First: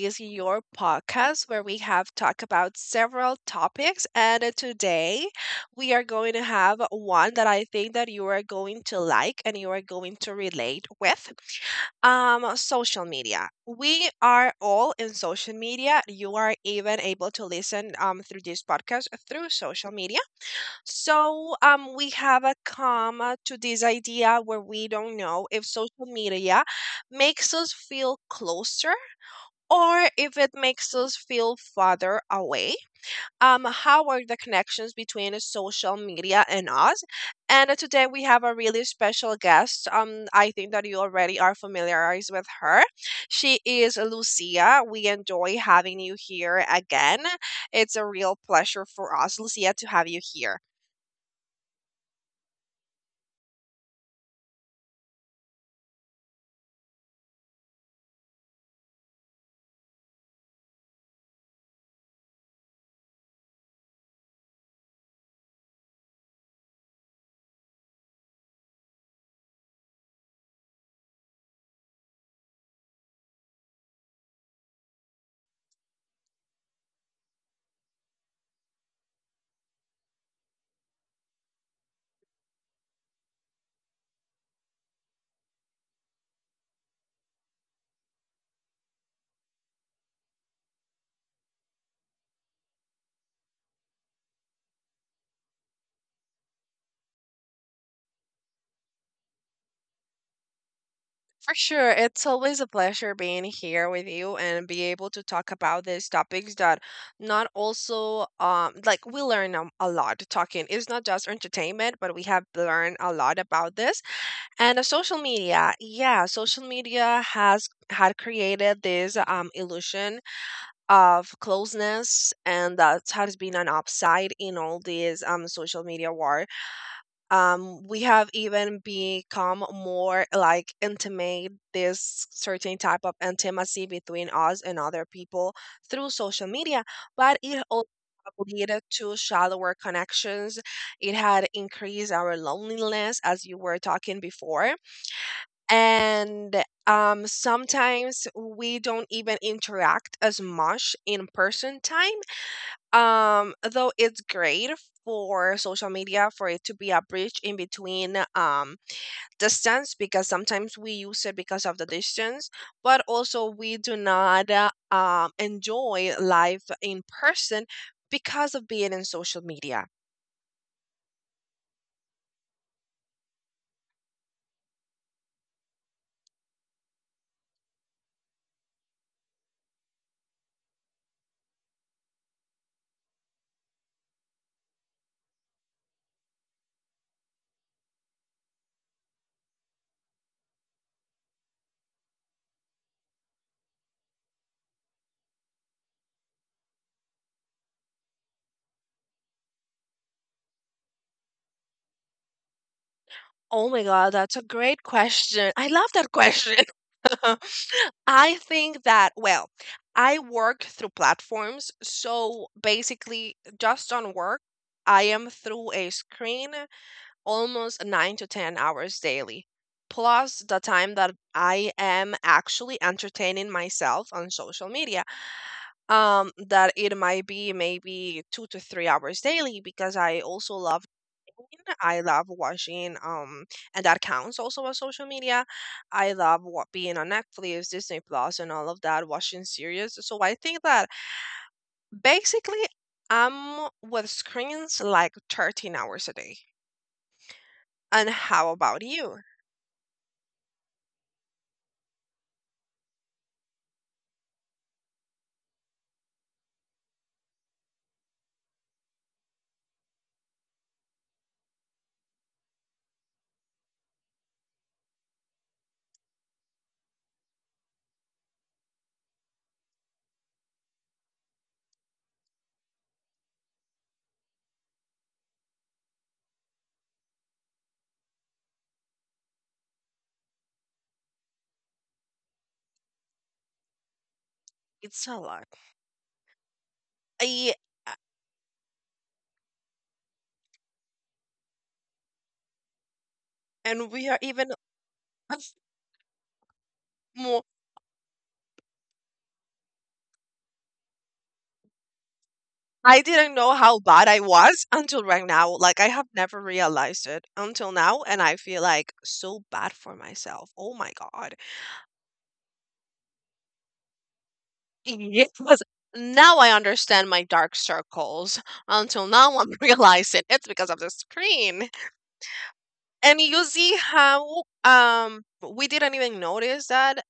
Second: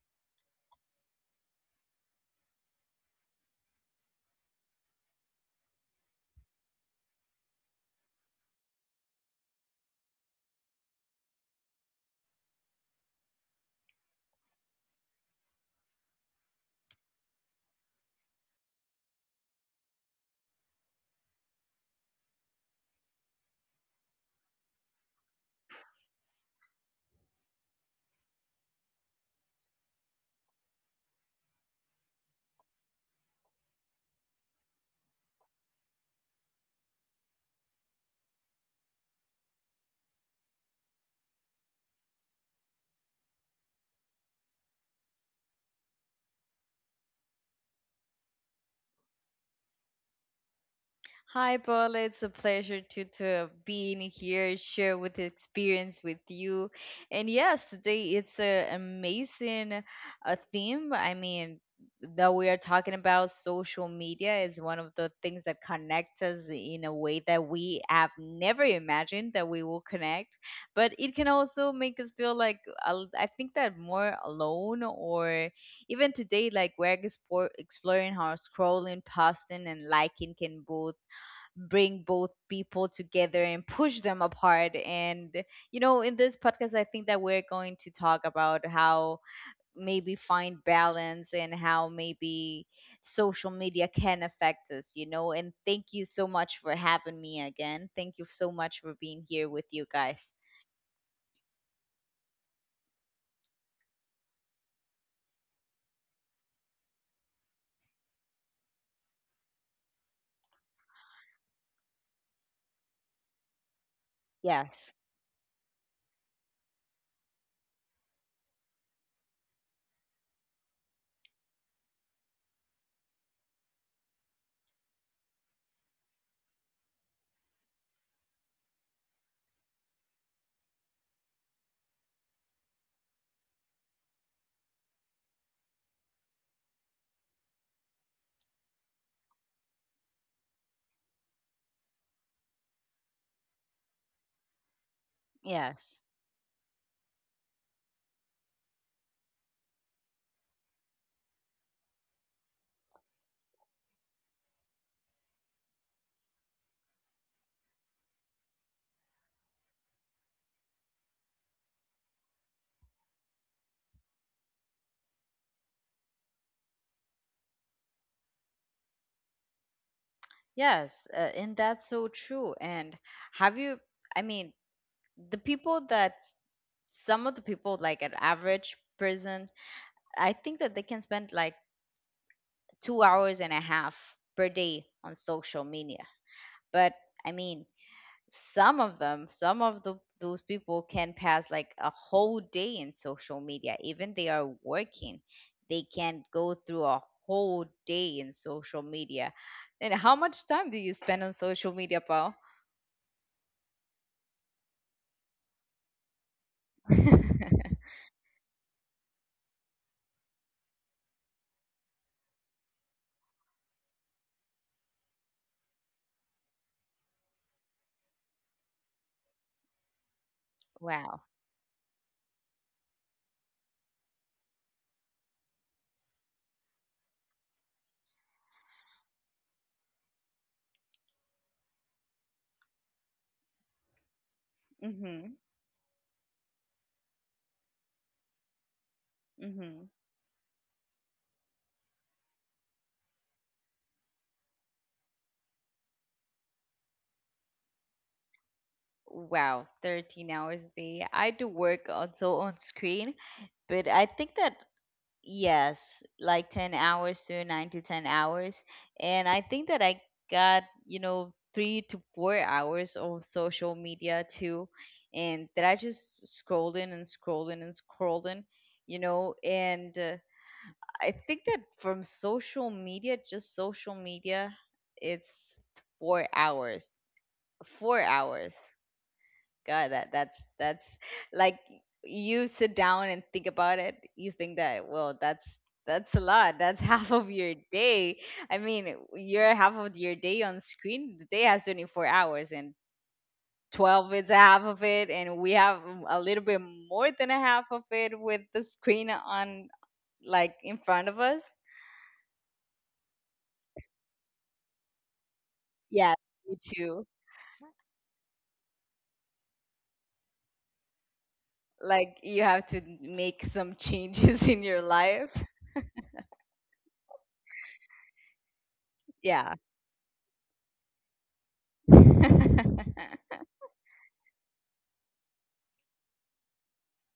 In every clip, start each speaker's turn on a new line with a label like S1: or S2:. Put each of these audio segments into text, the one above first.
S1: this your podcast where we have talked about several topics. And today we are going to have one that I think that you are going to like and you are going to relate with. Social media. We are all in social media. You are even able to listen through this podcast through social media. So we have a comma to this idea where we don't know if social media makes us feel closer or if it makes us feel farther away. How are the connections between social media and us? And today we have a really special guest. I think that you already are familiarized with her. She is Lucia. We enjoy having you here again. It's a real pleasure for us, Lucia, to have you here.
S2: Hi, Paul. It's a pleasure to being here, share with the experience with you. And yes, today it's a amazing theme. I mean, that we are talking about social media is one of the things that connect us in a way that we have never imagined that we will connect. But it can also make us feel like, I think that more alone, or even today, like we're exploring how scrolling, posting and liking can both bring both people together and push them apart. And in this podcast, I think that we're going to talk about how maybe find balance and how maybe social media can affect us. And thank you so much for having me again. Thank you so much for being here with you guys.
S1: For sure. It's always a pleasure being here with you and be able to talk about these topics that not also like we learn a lot talking. It's not just entertainment, but we have learned a lot about this. And
S2: Yes.
S1: social media. Yeah, social media has had created this illusion of closeness, and that has been an upside in all these social media war. Um, we have even become more like intimate, this certain type of intimacy between us and other people through social media, but it also lead to shallower connections. It had increased our loneliness as you were talking before.
S2: Yes.
S1: And sometimes we don't even interact as much in person time. Um, though it's great for social media for it to be a bridge in between distance because sometimes we use it because of the distance, but also we do not enjoy life in person because of being in social media.
S2: Yes. And that's so true. And, have you, I mean, the people that, some of the people, like an average person, I think that they can spend like 2 hours and a half per day on social media. But I mean, some of them, those people can pass like a whole day in social media. Even they are working, they can go through a whole day in social media. And how much time do you spend on social media, Paul?
S1: Oh my God, that's a great question. I love that question. I think that, well, I work through platforms. So basically, just on work, I am through a screen almost nine to 10 hours daily, plus the time
S2: Wow.
S1: that I am actually entertaining myself on social media, that it might be maybe 2 to 3 hours daily because I also love cooking. I love watching, and that counts also on social
S2: Mhm.
S1: media. I love what being on Netflix, Disney Plus, and all of that, watching
S2: Mhm.
S1: series. So I think that basically I'm with screens like 13 hours a day. And how about you?
S2: Wow, 13 hours a day. I do work also on screen, but I think that, yes, like 10 hours to, 9 to 10 hours. And I think that I got, 3 to 4 hours of social media too. And that I just scrolling and scrolling and scrolling. And I think that from social media, just social media, it's 4 hours. 4 hours. God, that's like you sit down and think about it, you think that,
S1: It's
S2: well,
S1: a
S2: that's
S1: lot.
S2: that's a lot. That's half of your
S1: I, uh,
S2: day. I mean, you're half of your day on screen. The day has 24 hours, and
S1: and
S2: 12
S1: we are
S2: is a
S1: even
S2: half of it, and we have a little bit more than a
S1: more.
S2: half of it with the screen on, like in front of us.
S1: I didn't know how bad I was until right now. Like, I have
S2: Yeah,
S1: never
S2: you too.
S1: realized it until now. And I feel like so bad for myself. Oh my God.
S2: Like, you have to make some changes in your life.
S1: Yes. Now I understand my dark circles. Until now,
S2: Yeah.
S1: I'm realizing it's because of the screen. And you see how we didn't even notice that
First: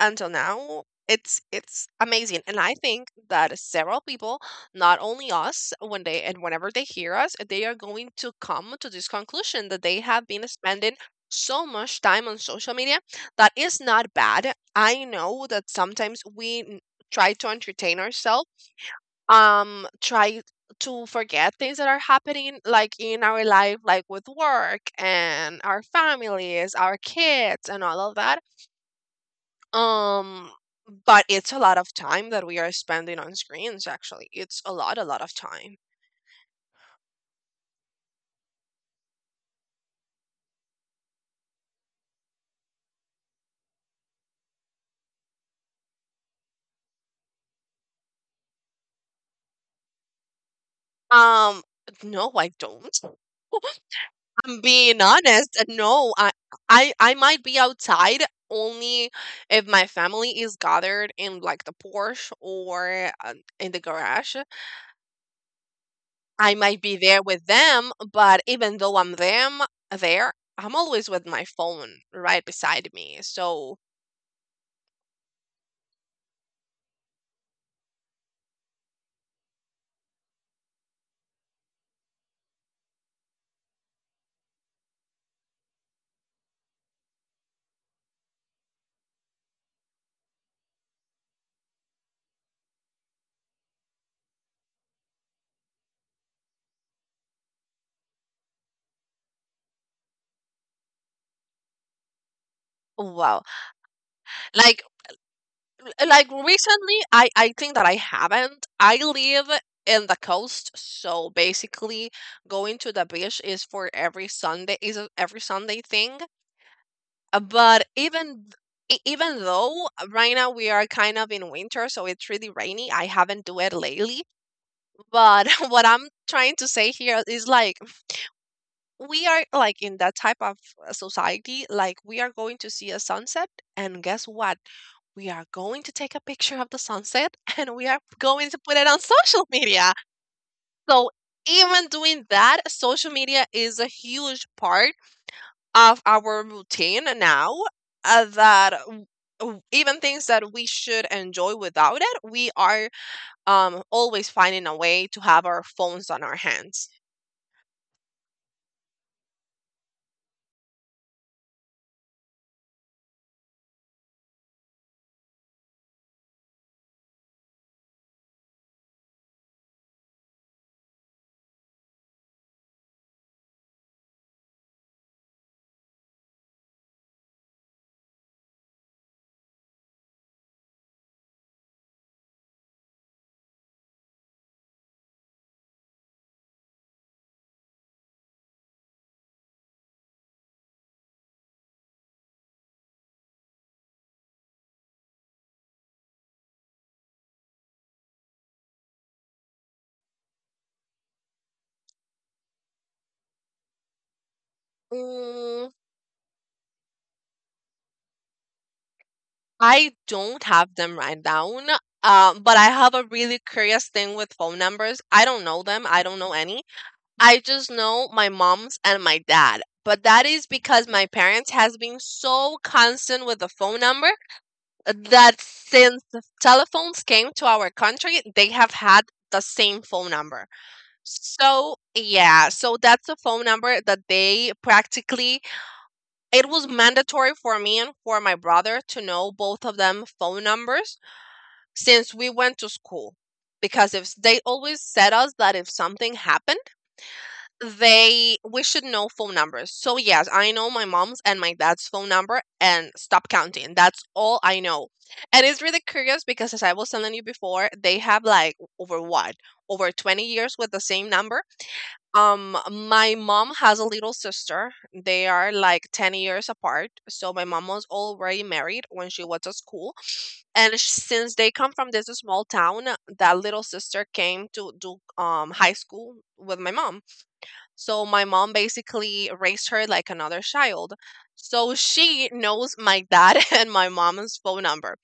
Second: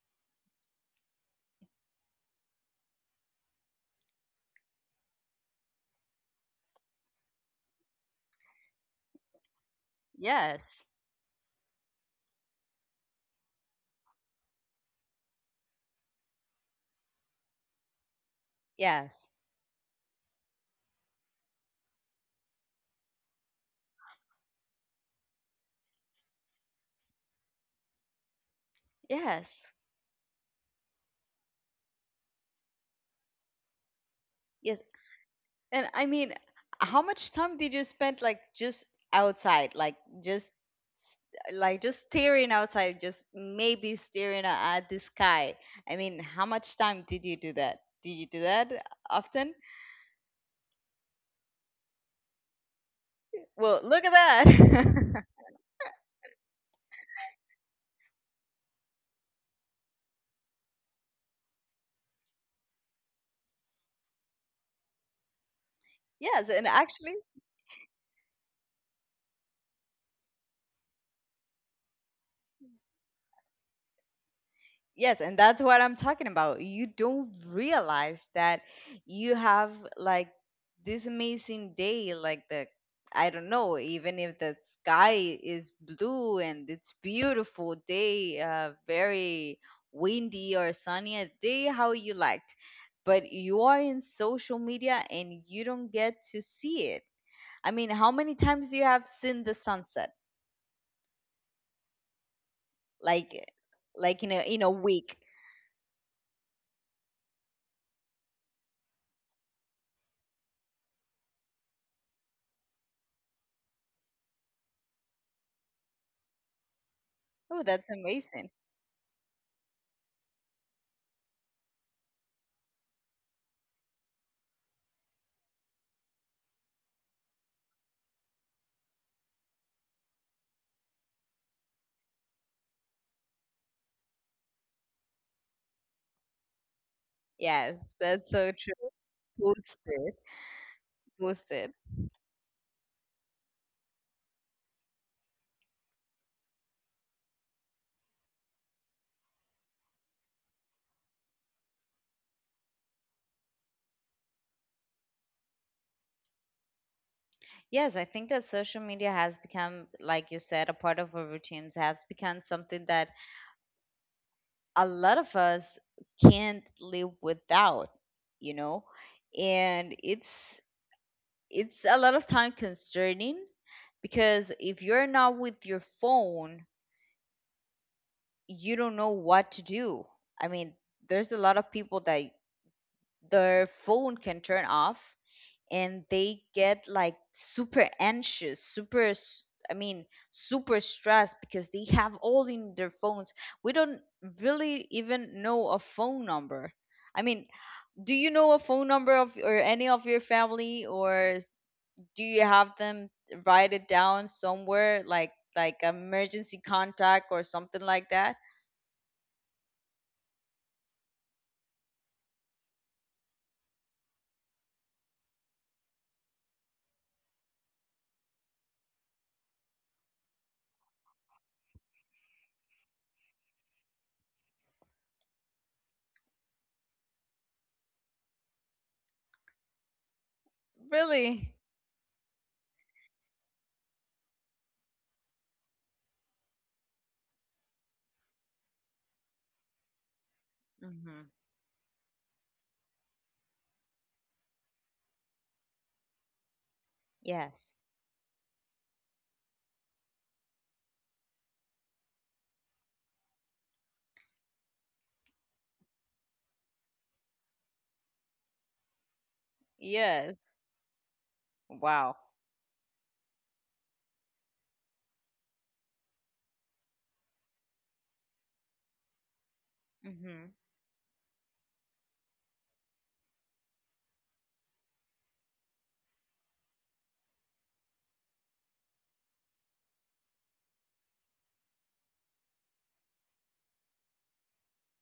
S1: until now. It's amazing, and I think that several people, not only us, when they and whenever they hear us, they are going to come to this conclusion that they have been
S2: Yes.
S1: spending so much time on social media. That is not bad. I know that sometimes try to entertain ourselves,
S2: Yes.
S1: try to forget things that are happening like in our life, like with work and our families, our kids, and all of that.
S2: Yes.
S1: Um, but it's a lot of time that we are spending on screens, actually. It's
S2: Yes.
S1: a lot of time.
S2: And I mean, how much time did you spend like just outside, just s- like just staring outside, just maybe staring at the sky? I mean, how much time did you do that? Did you do that often?
S1: Um, no, I don't.
S2: Well, look at
S1: I'm being
S2: that.
S1: honest, no, I might be outside only if my family is gathered in like the Porsche or in the garage.
S2: Yes,
S1: I
S2: and
S1: might be
S2: actually,
S1: there with them, but even though I'm them there, I'm always with my phone right beside me. So
S2: yes, and that's what I'm talking about. You don't realize that you have, like, this amazing day, like the, I don't know, even if the sky is blue and it's beautiful day, very windy or sunny a day, how you liked. But you are in social media, and you don't get to see it. I mean, how many times do you have seen the sunset?
S1: wow,
S2: Like, like, in a
S1: like
S2: week?
S1: like recently, I think that I haven't. I live in the coast, so basically going to the beach is for every Sunday, is a every Sunday thing.
S2: Oh,
S1: But
S2: that's amazing.
S1: even though right now we are kind of in winter, so it's really rainy, I haven't do it lately. But what I'm trying to say here is like we are like in that type of society, like we are going to see a sunset, and guess what? We are going to take a picture of the sunset and
S2: Yes,
S1: we are
S2: that's
S1: going
S2: so
S1: to put it
S2: true.
S1: on social
S2: Post
S1: media.
S2: it,
S1: So
S2: post it.
S1: even doing that, social media is a huge part of our routine now, that even things that we should enjoy without it, we are always finding a way to have our phones on our hands.
S2: Yes, I think that social media has become, like you said, a part of our routines, has become something that a lot of us can't live without, you know? And it's a lot of time concerning, because if you're not with your phone, you don't know what to do. I mean, there's a lot of people that their phone can turn off and they get like super anxious, super, I mean, super stressed, because they have all in their phones. We don't really even know a phone number. I mean, do you know a phone number of or any of your family, or do you have them write it down somewhere, like
S1: Mm,
S2: like emergency contact or something like that?
S1: I don't have them right down, but I have a really curious thing with phone numbers. I don't know them, I don't know any. I just know my mom's and my dad. But that is because my parents has been so constant with the phone number that since the telephones came to our country, they have had the same phone number.
S2: Really?
S1: So that's a phone number that they practically, it was mandatory for me and for my brother to know both of them phone numbers
S2: Mhm.
S1: since we went to school. Because if they always said us that if something happened,
S2: Yes.
S1: they we should know phone numbers. So yes, I know my mom's and my dad's phone number and stop counting. That's all I know. And it's really curious because as I was telling you before, they have like over what? Over 20
S2: Yes.
S1: years with the same number.
S2: Wow.
S1: My mom has a little sister. They are like 10 years apart. So my mom was already married when she was at school.
S2: Mhm.
S1: And since they come from this small town, that little sister came to do high school with my mom, so my mom basically raised her like another child. So she knows my dad and my mom's phone number.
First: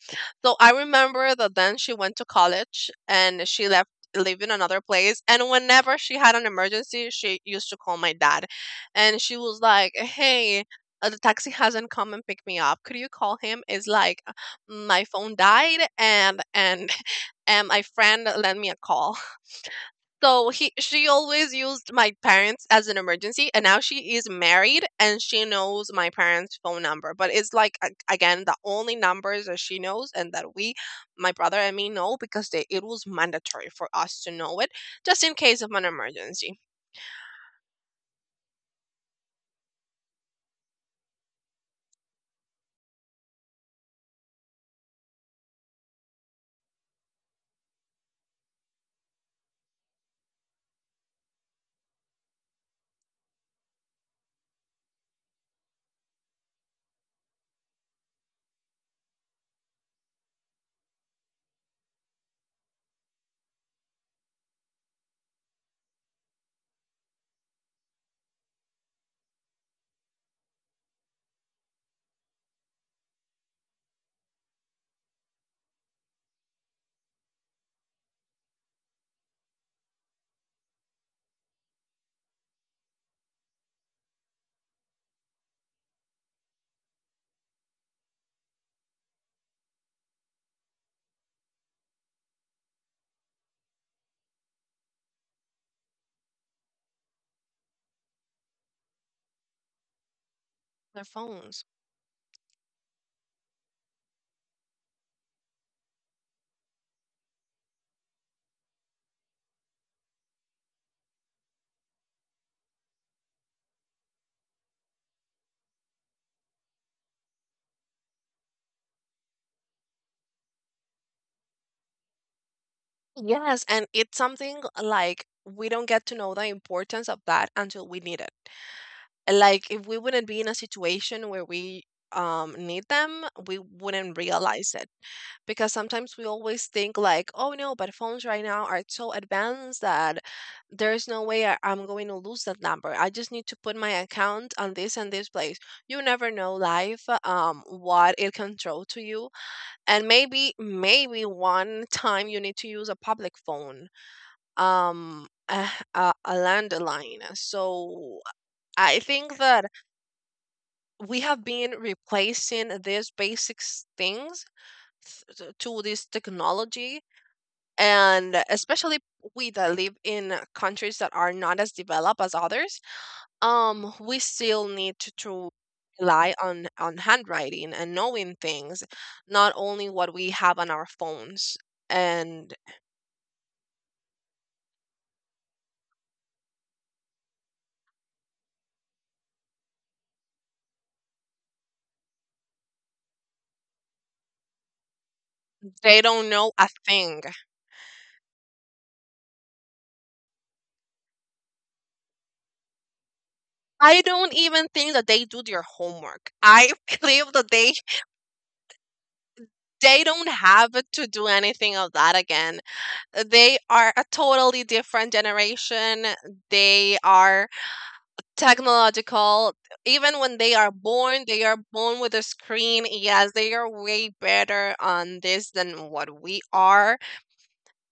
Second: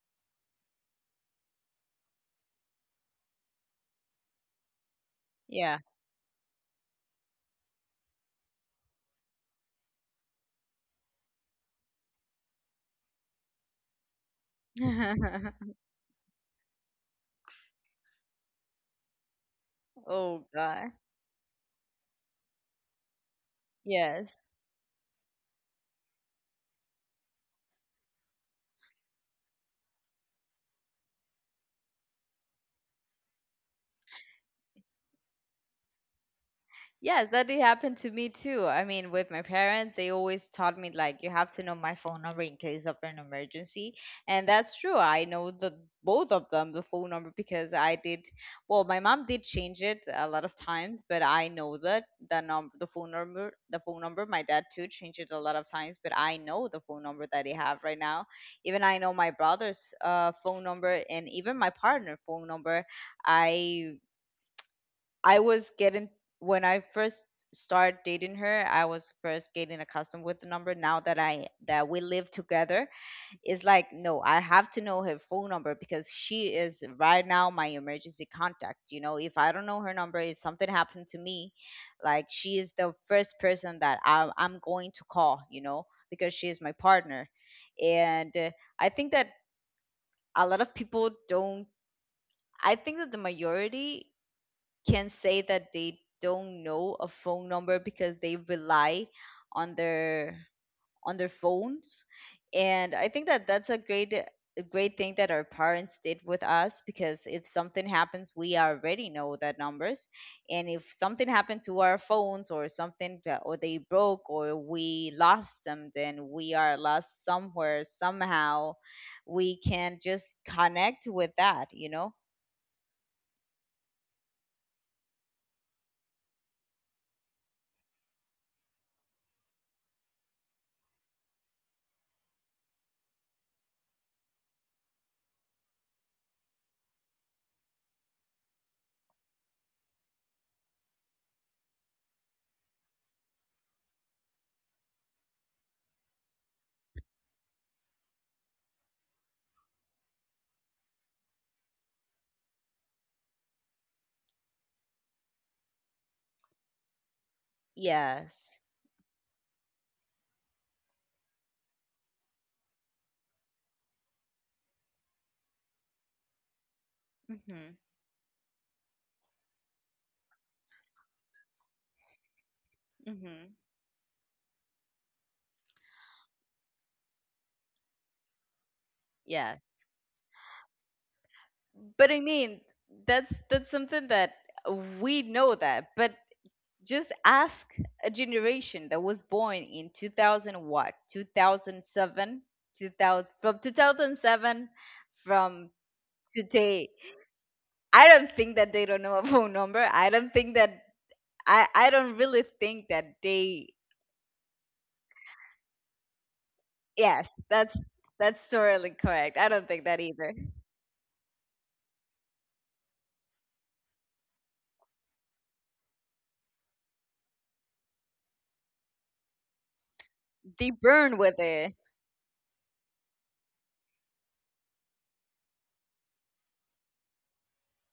S1: So I remember that then she went to college and she left live in another place, and
S2: Yeah.
S1: whenever she had an emergency she used to call my dad, and she was like, hey, the taxi hasn't come and picked me up, could you call him? It's like my phone died and and my friend lent me a call.
S2: Oh
S1: So
S2: god.
S1: she always used my parents as an emergency, and now she is
S2: Yes.
S1: married and she knows my parents' phone number. But it's like again the only numbers that she knows and that we, my brother and me, know because they, it was mandatory for us to know it just in case of an emergency.
S2: Yes, that did happen to me too. I mean, with my parents, they always taught me like you have to know my phone number in case of an emergency. And that's true. I know the both of them the phone number because I did, well, my mom did change it a lot of times, but I know that the number the phone number the phone number my dad too changed it a lot of times, but I know the phone number that they have right now. Even I know my brother's phone number and even my partner phone number. I I was getting, when I first started dating her, I was first getting accustomed with the number. Now that we live together, it's like, no, I have to know her phone number because she is right now my emergency contact. You know, if I don't know her number, if something happened to me, like, she is the first person that I'm going to call. You know, because she is my partner. And I think that a lot of people don't. I think that the majority can say that they don't know a phone number because they rely on their
S1: Their
S2: on their
S1: phones.
S2: phones, and I think that that's a great thing that our parents did with us, because if something happens we already know that numbers. And if something happened to our phones or something, or they broke or we lost them, then we are lost somewhere somehow. We can just connect with that.
S1: Yes, and it's something like we don't get to know the importance of that until we need it. Like if we wouldn't be in a situation where we need them, we wouldn't realize it. Because sometimes we always think like, oh no, but phones right now are so advanced that there's no way I'm going to lose that number. I just need to put my account on this and this place. You never know life, what it can throw to you. And maybe, maybe one time you need to use a public phone, um a, a landline. So
S2: Yes.
S1: I think that we have been replacing these basic things to this technology,
S2: Mhm.
S1: and especially we that live in countries that are not as developed as others,
S2: Mhm.
S1: we still need to rely on handwriting and knowing things, not
S2: Yes.
S1: only what we have on our phones.
S2: But I
S1: And
S2: mean, that's something that we know that, but just ask a generation that was born in 2000, what? 2007, 2000 from 2007 from
S1: they don't know a
S2: today.
S1: thing.
S2: I don't think that they don't know a phone number. I don't think that, I don't really think that they—
S1: I don't even think that they do their homework. I
S2: Yes,
S1: believe that
S2: that's totally correct. I don't think that
S1: they don't
S2: either.
S1: have to do anything of that again. They are a totally different generation. They are technological. Even when
S2: They burn with
S1: they are
S2: it.
S1: born with a screen. Yes, they are way better on this than what we are.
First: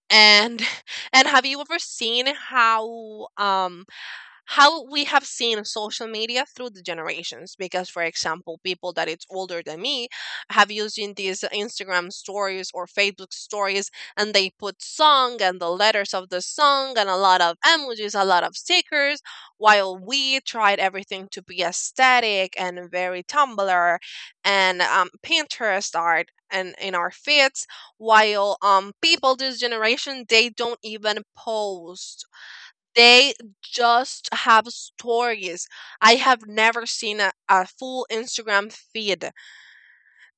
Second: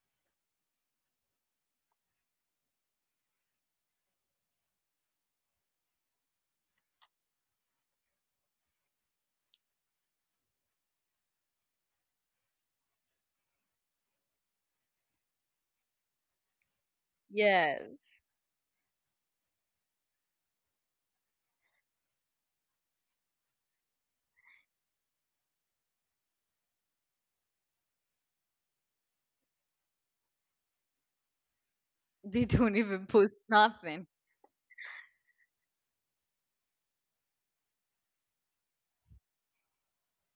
S1: And and have you ever seen how we have seen social media through the generations? Because for example, people that it's older than me have using these Instagram stories or Facebook stories, and they put song and the letters of the song and a lot of emojis,
S2: Yes.
S1: a lot of stickers, while we tried everything to be aesthetic and very Tumblr and Pinterest art and in our feeds, while people this generation, they don't even post,
S2: They don't even
S1: they
S2: post nothing.
S1: just have stories. I have never seen a full Instagram feed.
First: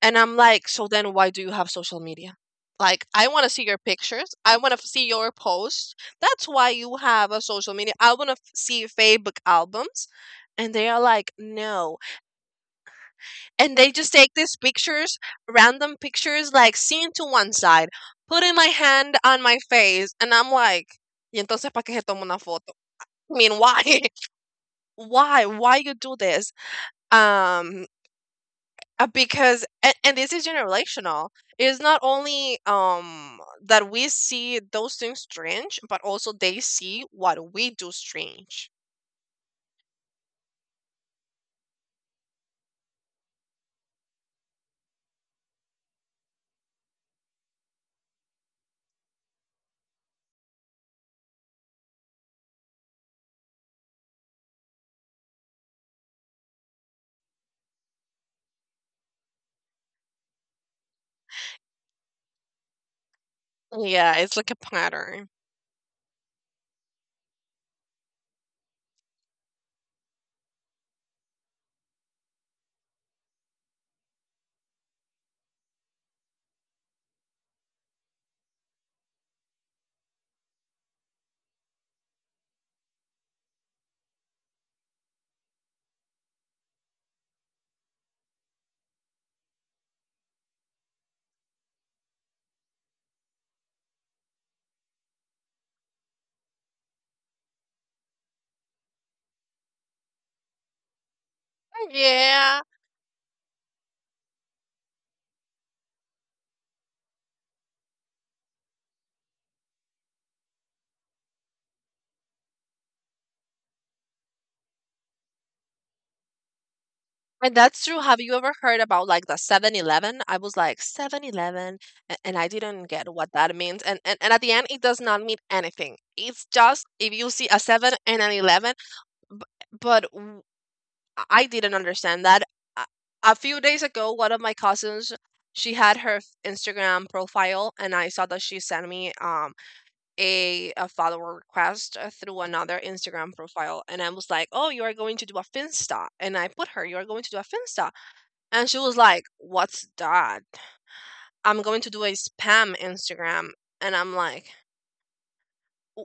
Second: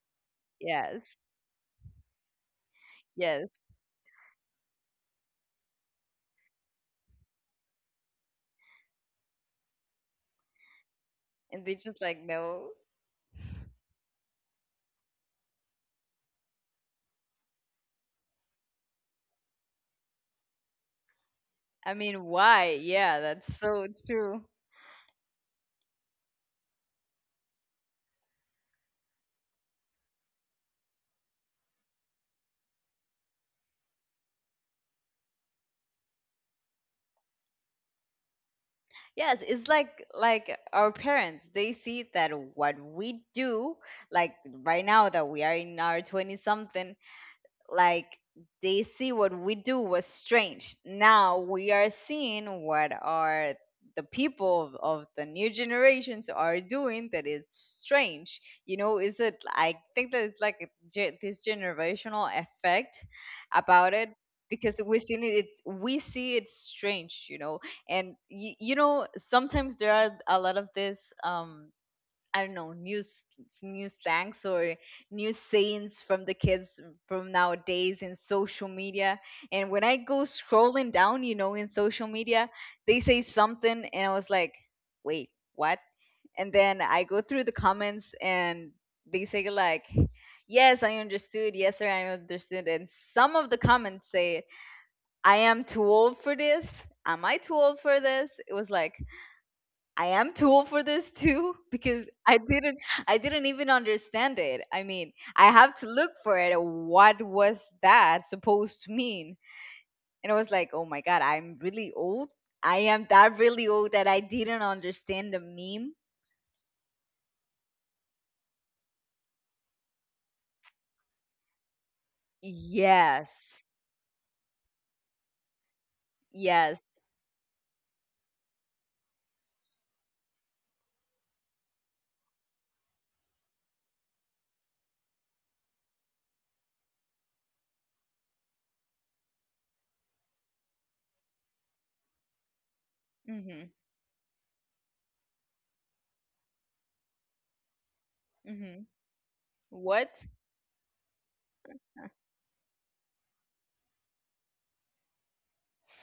S1: And I'm like, so
S2: Yes,
S1: then why do you have social media? Like, I want
S2: yes.
S1: to see your pictures. I want to see your posts. That's why you have a social media. I want to see Facebook albums. And they are like,
S2: And they
S1: no.
S2: just like, no.
S1: And they just take these pictures, random pictures, like seen to one side, putting my hand on my face. And I'm like, y entonces, ¿para qué
S2: I
S1: se toma
S2: mean,
S1: una
S2: why?
S1: foto?
S2: Yeah,
S1: I mean,
S2: that's
S1: why?
S2: so true.
S1: Why you do this? um because and this is generational. It's not only that we see those things strange, but also they see what we do strange.
S2: Yes, it's like our parents. They see that what we do, like right now that we are in our 20 something, like, they see what we do was strange. Now we are seeing what are the people of the new generations are doing that is strange. You know, is it? I think that it's like this generational effect about it,
S1: Yeah, it's like a
S2: because
S1: pattern.
S2: we see it strange. And you know, sometimes there are a lot of this, I don't know, new slangs or new sayings from the kids from nowadays in social media. And when I go scrolling down, in social media, they say something, and I was like, wait, what? And then I go through the comments, and they say like, yes, I understood. Yes, sir, I understood. And some of the comments say, I am too old for this. Am I too old for this? It was like, I am too old for this too because I
S1: Yeah,
S2: didn't I didn't even understand it. I mean, I have to look for it. What was that supposed to mean? And I was like, "Oh my god, I'm really old. I am that really old that I didn't understand the meme."
S1: and that's true. Have you ever heard about, like, the 7-Eleven? I was like, 7-Eleven, and I didn't get what that
S2: Yes.
S1: means. And at the end it does not mean anything. It's just
S2: Yes.
S1: if you see a 7 and an 11. B- but I didn't understand that. A a few days ago, one of my cousins, she had her Instagram profile, and I saw that she sent me a follower request through another Instagram
S2: Mhm.
S1: profile, and I was like, "Oh, you are going to do a Finsta," and I put her, "You are going to do a Finsta." And she
S2: Mhm.
S1: was like, "What's
S2: What?
S1: that?" I'm going to do a spam Instagram, and I'm like,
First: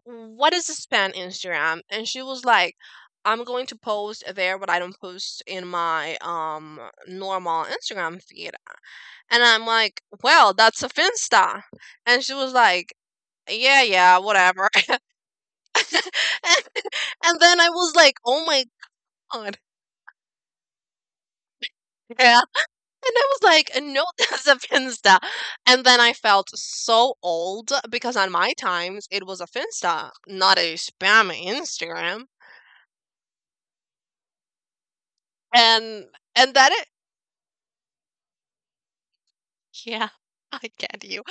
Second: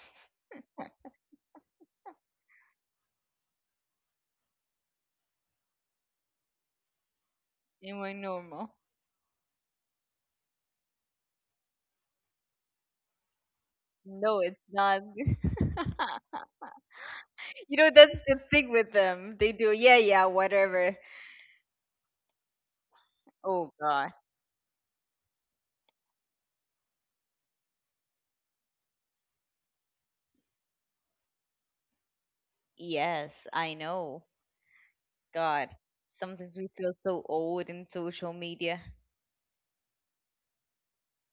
S1: what is a spam Instagram? And she was like, I'm going to post there what I don't post in my normal
S2: Am I
S1: Instagram feed.
S2: normal?
S1: And I'm like, well, that's a Finsta. And she was like, yeah, yeah,
S2: No, it's
S1: whatever.
S2: not.
S1: And then I
S2: You know,
S1: was
S2: that's
S1: like,
S2: the
S1: oh my
S2: thing with them. They
S1: god.
S2: do, yeah, yeah, whatever.
S1: Yeah. And I was
S2: Oh
S1: like, no,
S2: god.
S1: that's a Finsta. And then I felt so old because on my times it was a Finsta, not a spam Instagram.
S2: Yes, I know. God,
S1: And and
S2: sometimes we
S1: that.
S2: feel so old in social media.
S1: Yeah, I get you.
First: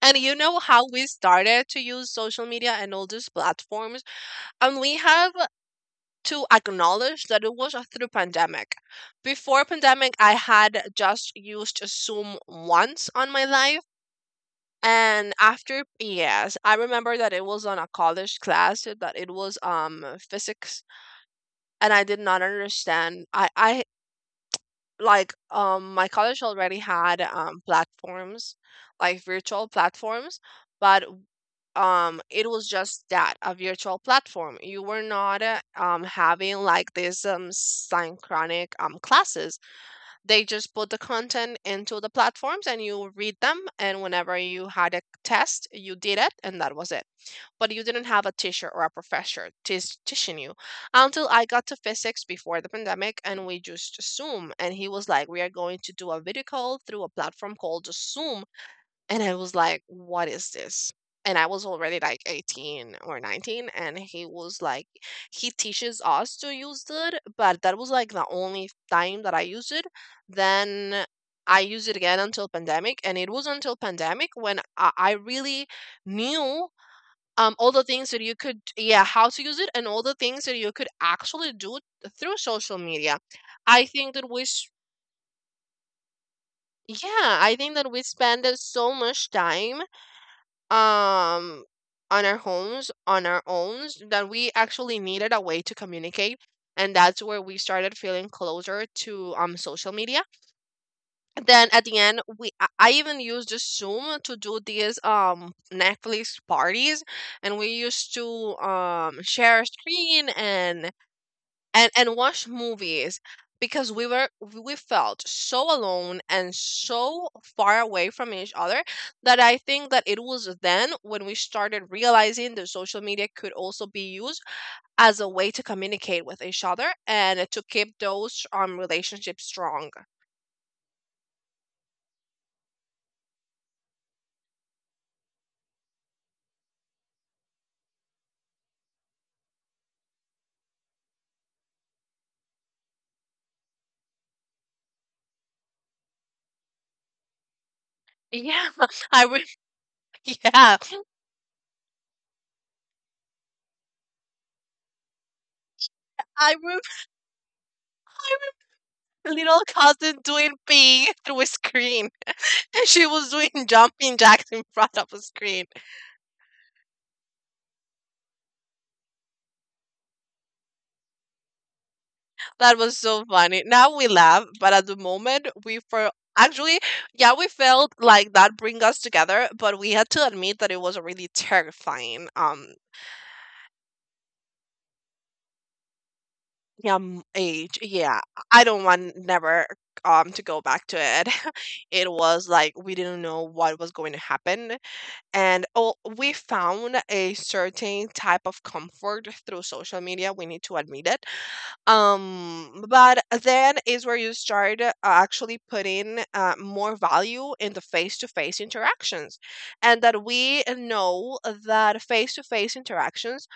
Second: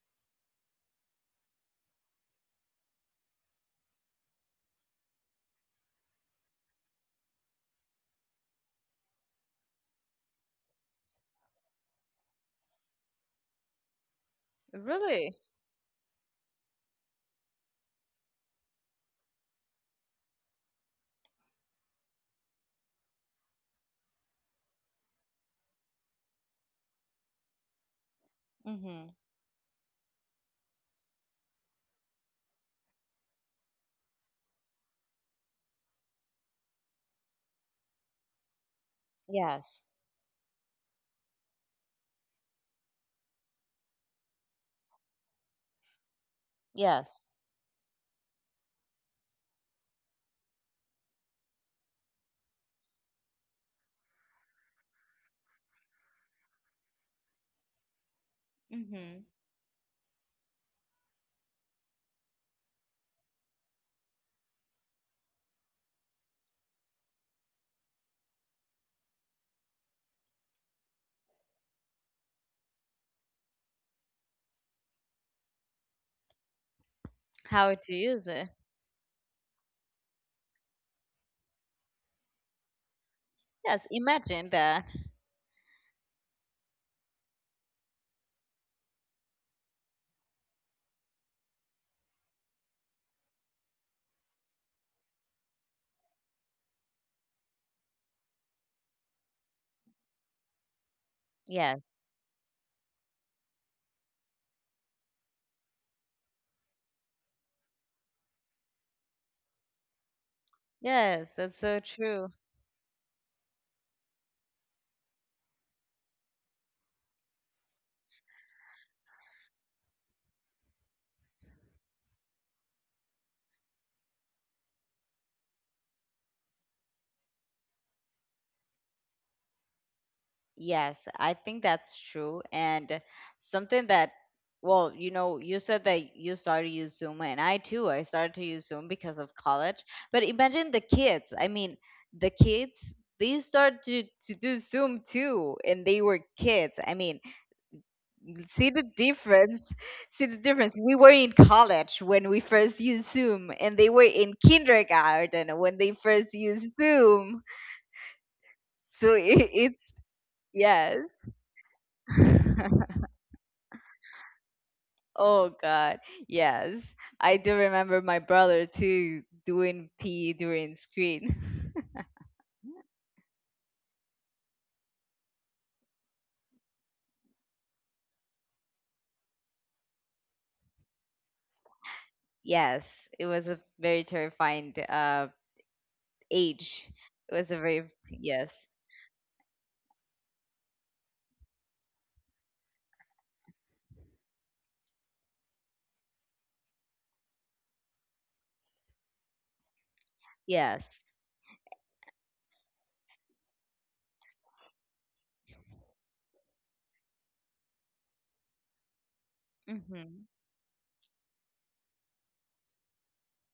S1: And you know how we started to use social media and all these platforms? And we have to acknowledge that it was through pandemic. Before pandemic, I had just used Zoom once on my life. And
S2: Really?
S1: after, yes, I remember that it was on a college class, that it was physics, and I did not understand. I Like, my college already had platforms,
S2: Mm-hmm.
S1: like virtual platforms, but it was just that a virtual platform. You were not having, like, these synchronic classes.
S2: Yes.
S1: They just put the content into the platforms and you read them, and whenever you had a test you did it and that was it.
S2: Yes.
S1: But you didn't have a teacher or a professor teaching you until I got to physics before the pandemic, and we just Zoom, and he was like, we are going to do a video call through a platform called Zoom. And
S2: Mm-hmm.
S1: I was like, what is this? And I was already like 18 or 19, and he was like, he teaches us to use it, but that was like the only time that I used it. Then I used it again until pandemic, and it was until pandemic when I really knew all
S2: How
S1: the
S2: to
S1: things that
S2: use
S1: you
S2: it.
S1: could, yeah, how to use it and all the things that you could actually do through social media. I
S2: Yes.
S1: think that we
S2: Imagine
S1: sh-
S2: that.
S1: Yeah, I think that we spend so much time um on our homes, on our own, that we actually needed a way to communicate, and that's where we started feeling closer to social media. Then at
S2: Yes.
S1: the end we I even used the Zoom to do these Netflix parties, and we used to share a screen and
S2: Yes. That's so
S1: and and
S2: true.
S1: watch movies, because we felt so alone and so far away from each other, that I think that it was then when we started realizing that social media could also be used as a way to communicate with each other and to keep those relationships strong.
S2: Yes, I think that's true. And something that, well, you said that you started to use Zoom, and I too, I started to use Zoom because of college. But imagine the kids. I mean, the kids, they start to do Zoom too, and they were kids. I mean,
S1: Yeah,
S2: see the
S1: I re-
S2: difference. See the difference.
S1: yeah,
S2: We were in college when we first used Zoom, and they were in kindergarten when they first
S1: I
S2: used
S1: re-
S2: Zoom.
S1: I
S2: So it,
S1: little
S2: it's,
S1: cousin doing
S2: yes.
S1: pee through a screen. She was doing jumping jacks in front of a
S2: Oh
S1: screen.
S2: God, yes. I do remember my brother too doing pee during screen.
S1: That was so funny. Now we laugh, but at the moment we for actually, yeah, we felt like that bring us together, but we had to admit that it was a really terrifying
S2: Yes, it was a very terrifying age.
S1: yeah,
S2: It was a
S1: age.
S2: very,
S1: Yeah, I
S2: yes,
S1: don't want never to go back to it. It was like we didn't know what was going to happen, and oh, we found a certain type of comfort through social media. We need to
S2: yes.
S1: admit it. But then is where you start actually putting more value in the face to face interactions. And that
S2: Hmm.
S1: we know that face to face interactions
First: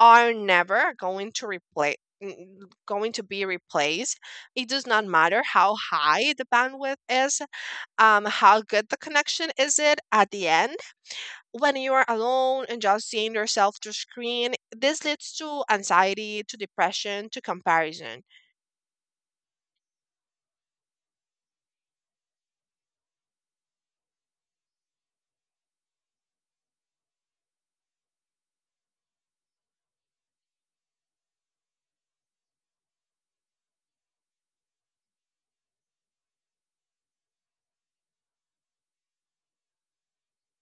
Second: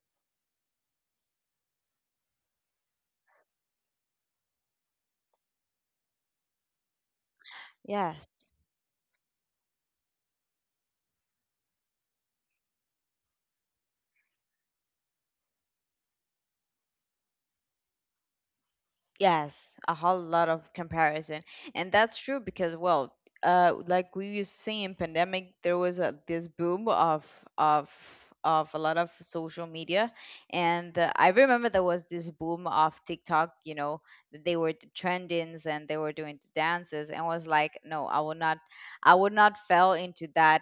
S1: are never going to replace, going to be replaced. It does not matter how high the bandwidth is,
S2: Yes.
S1: how good the connection is. It, at the end, when you are alone and just seeing yourself through screen, this leads to anxiety, to depression, to comparison.
S2: Yes, a whole lot of comparison. And that's true because, well, like we used to see in pandemic, there was a this boom of, of of a lot of social media. And I remember there was this boom of TikTok, that they were the trendings, and they were doing the dances, and was like, no, I would not fell into that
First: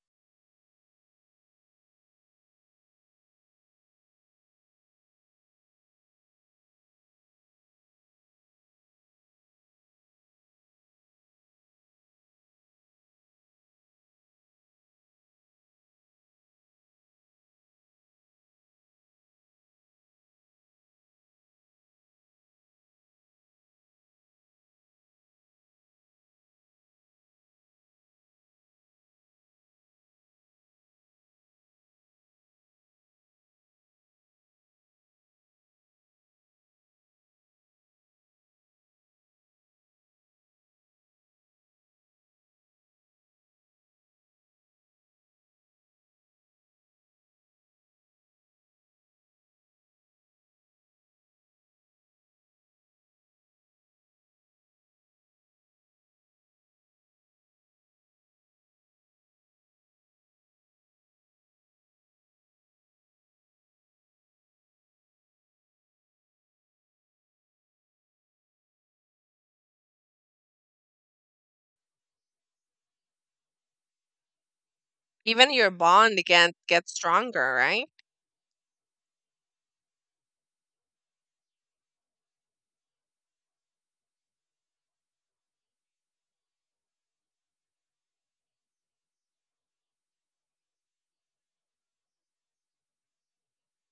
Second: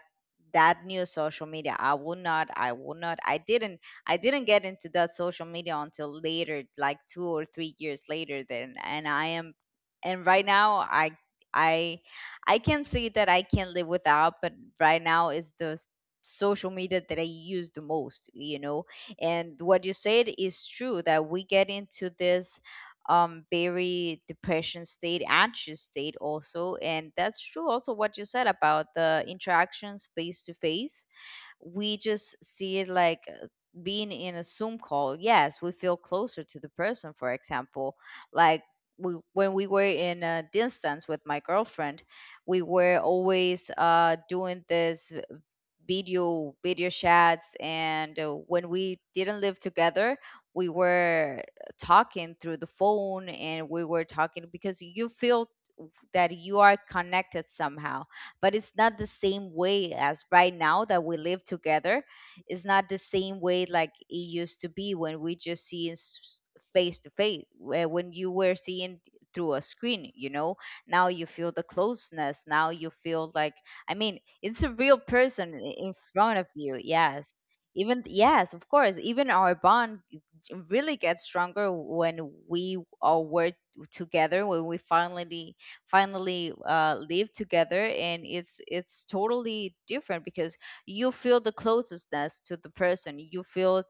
S2: that new social media. I would not. I would not. I didn't get into that social media until later, like 2 or 3 years later then. And right now I I can say that I can live without, but right now is the social media that I use the most, you know. And what you said is true that we get into this very depression state, anxious state also, and that's true also what you said about the interactions face to face. We just see it like being in a Zoom call. Yes, we feel closer to the person, for example. Like when we were in a distance with my girlfriend, we were always doing this video chats, and when we didn't live together, we were talking through the phone, and we were talking because you feel that you are connected somehow, but it's not the same way as right now that we live together. It's not the same way like it used to be when we just see face to face, where when you were seeing through a screen, you know, now you feel the closeness, now you feel like, I mean, it's a real
S1: Even
S2: person,
S1: your
S2: in
S1: bond
S2: front of
S1: can
S2: you.
S1: get
S2: Yes,
S1: stronger, right?
S2: even, yes, of course, even our bond really gets stronger when we all were together, when we finally live together. And it's totally different because you feel the closeness to the person, you feel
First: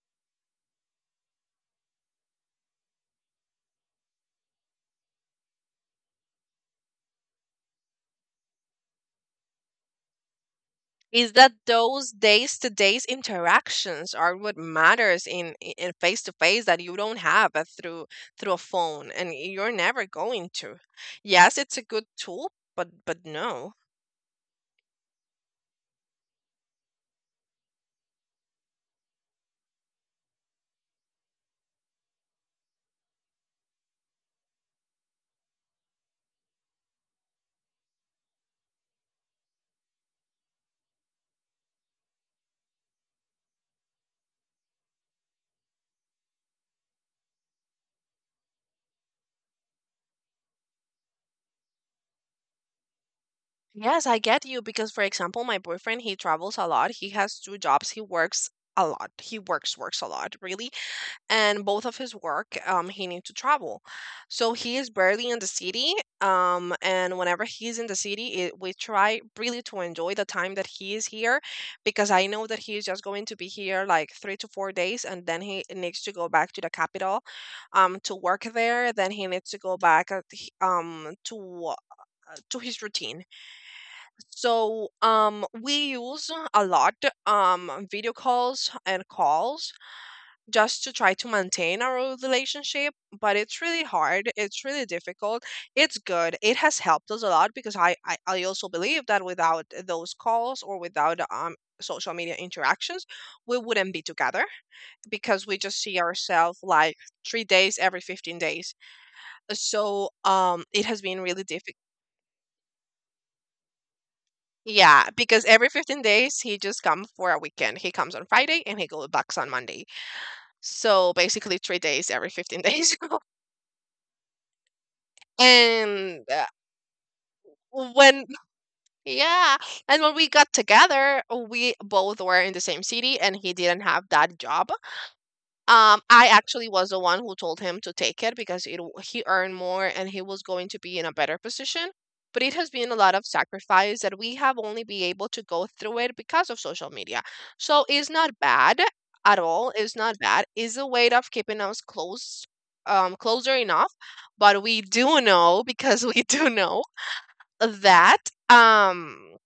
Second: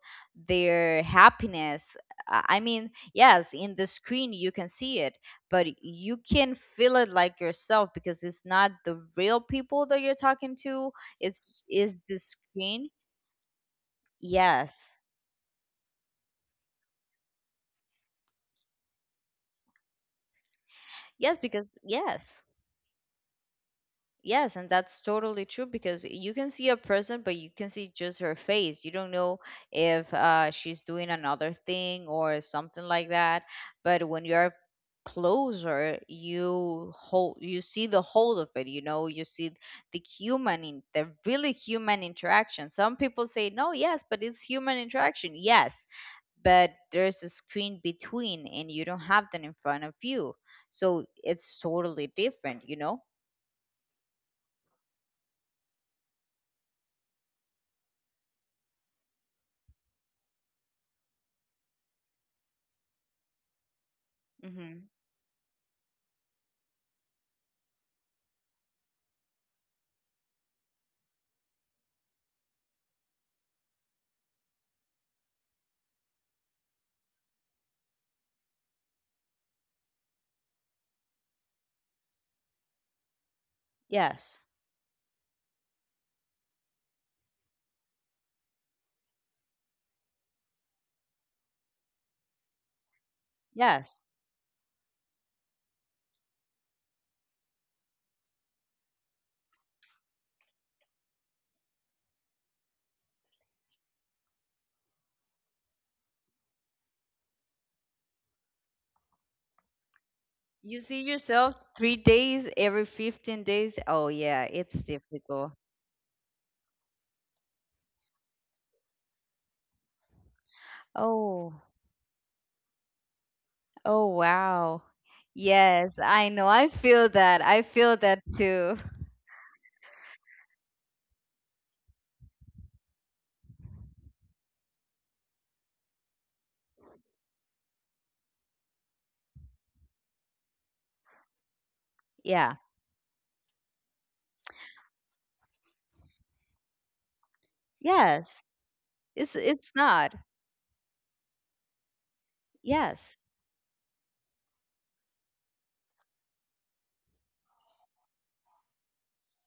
S2: their happiness. I mean, yes, in the screen you can see it, but you can feel it like yourself, because it's not the real people that you're talking to.
S1: Is that
S2: It's is
S1: those
S2: the
S1: days to
S2: screen.
S1: days interactions are what
S2: Yes.
S1: matters in face to face, that you don't have through a phone, and you're never going to.
S2: yes
S1: Yes,
S2: because
S1: it's a good
S2: yes
S1: tool, but no.
S2: Yes, and that's totally true because you can see a person, but you can see just her face. You don't know if she's doing another thing or something like that. But when you're closer, you hold, you see the whole of it. You know, you see the human, in, the really human interaction. Some people say no, yes, but it's human interaction. Yes, but there's a screen between, and you don't have that in front of you, so it's totally different. You know.
S1: Yes, I get you, because for example, my boyfriend he travels a lot. He has two jobs. He works a lot. He works a lot, really, and both of his work, he needs to travel, so
S2: Mm-hmm.
S1: he is barely in the city, and whenever he's in the city we try really to enjoy the time that he is here, because I know that he is just going to be here like 3 to 4 days, and then he needs to go back to the capital, to work there. Then he needs to go back, uh, to his routine.
S2: Yes.
S1: So we use a lot video calls and calls, just to try to maintain our relationship, but it's really
S2: Yes.
S1: hard, it's really difficult. It's good, it has helped us a lot, because I also believe that without those calls or without social media interactions, we wouldn't be together, because we just see ourselves like 3 days every 15 days. So
S2: You
S1: it has
S2: see
S1: been really
S2: yourself
S1: difficult.
S2: 3 days every 15 days. Oh, yeah, it's
S1: Yeah, because
S2: difficult.
S1: every 15 days he just comes for a weekend. He comes on Friday and he goes back on Monday, so
S2: Oh.
S1: basically 3 days every 15 days.
S2: Oh, wow. Yes,
S1: And
S2: I
S1: uh,
S2: know. I feel that. I feel that
S1: when,
S2: too.
S1: yeah, and when we got together, we both were in the same city and he didn't have that job. I actually was the one who told him to take it, because he earned more and he was going to be in a better position. But it
S2: Yeah.
S1: has been a lot of sacrifice that we have only been able to go through it because of social media. So it's not
S2: Yes.
S1: bad
S2: It's
S1: at all. It's
S2: not.
S1: not bad. It's a way of keeping us close,
S2: Yes.
S1: closer enough. But we do know, because we do know that um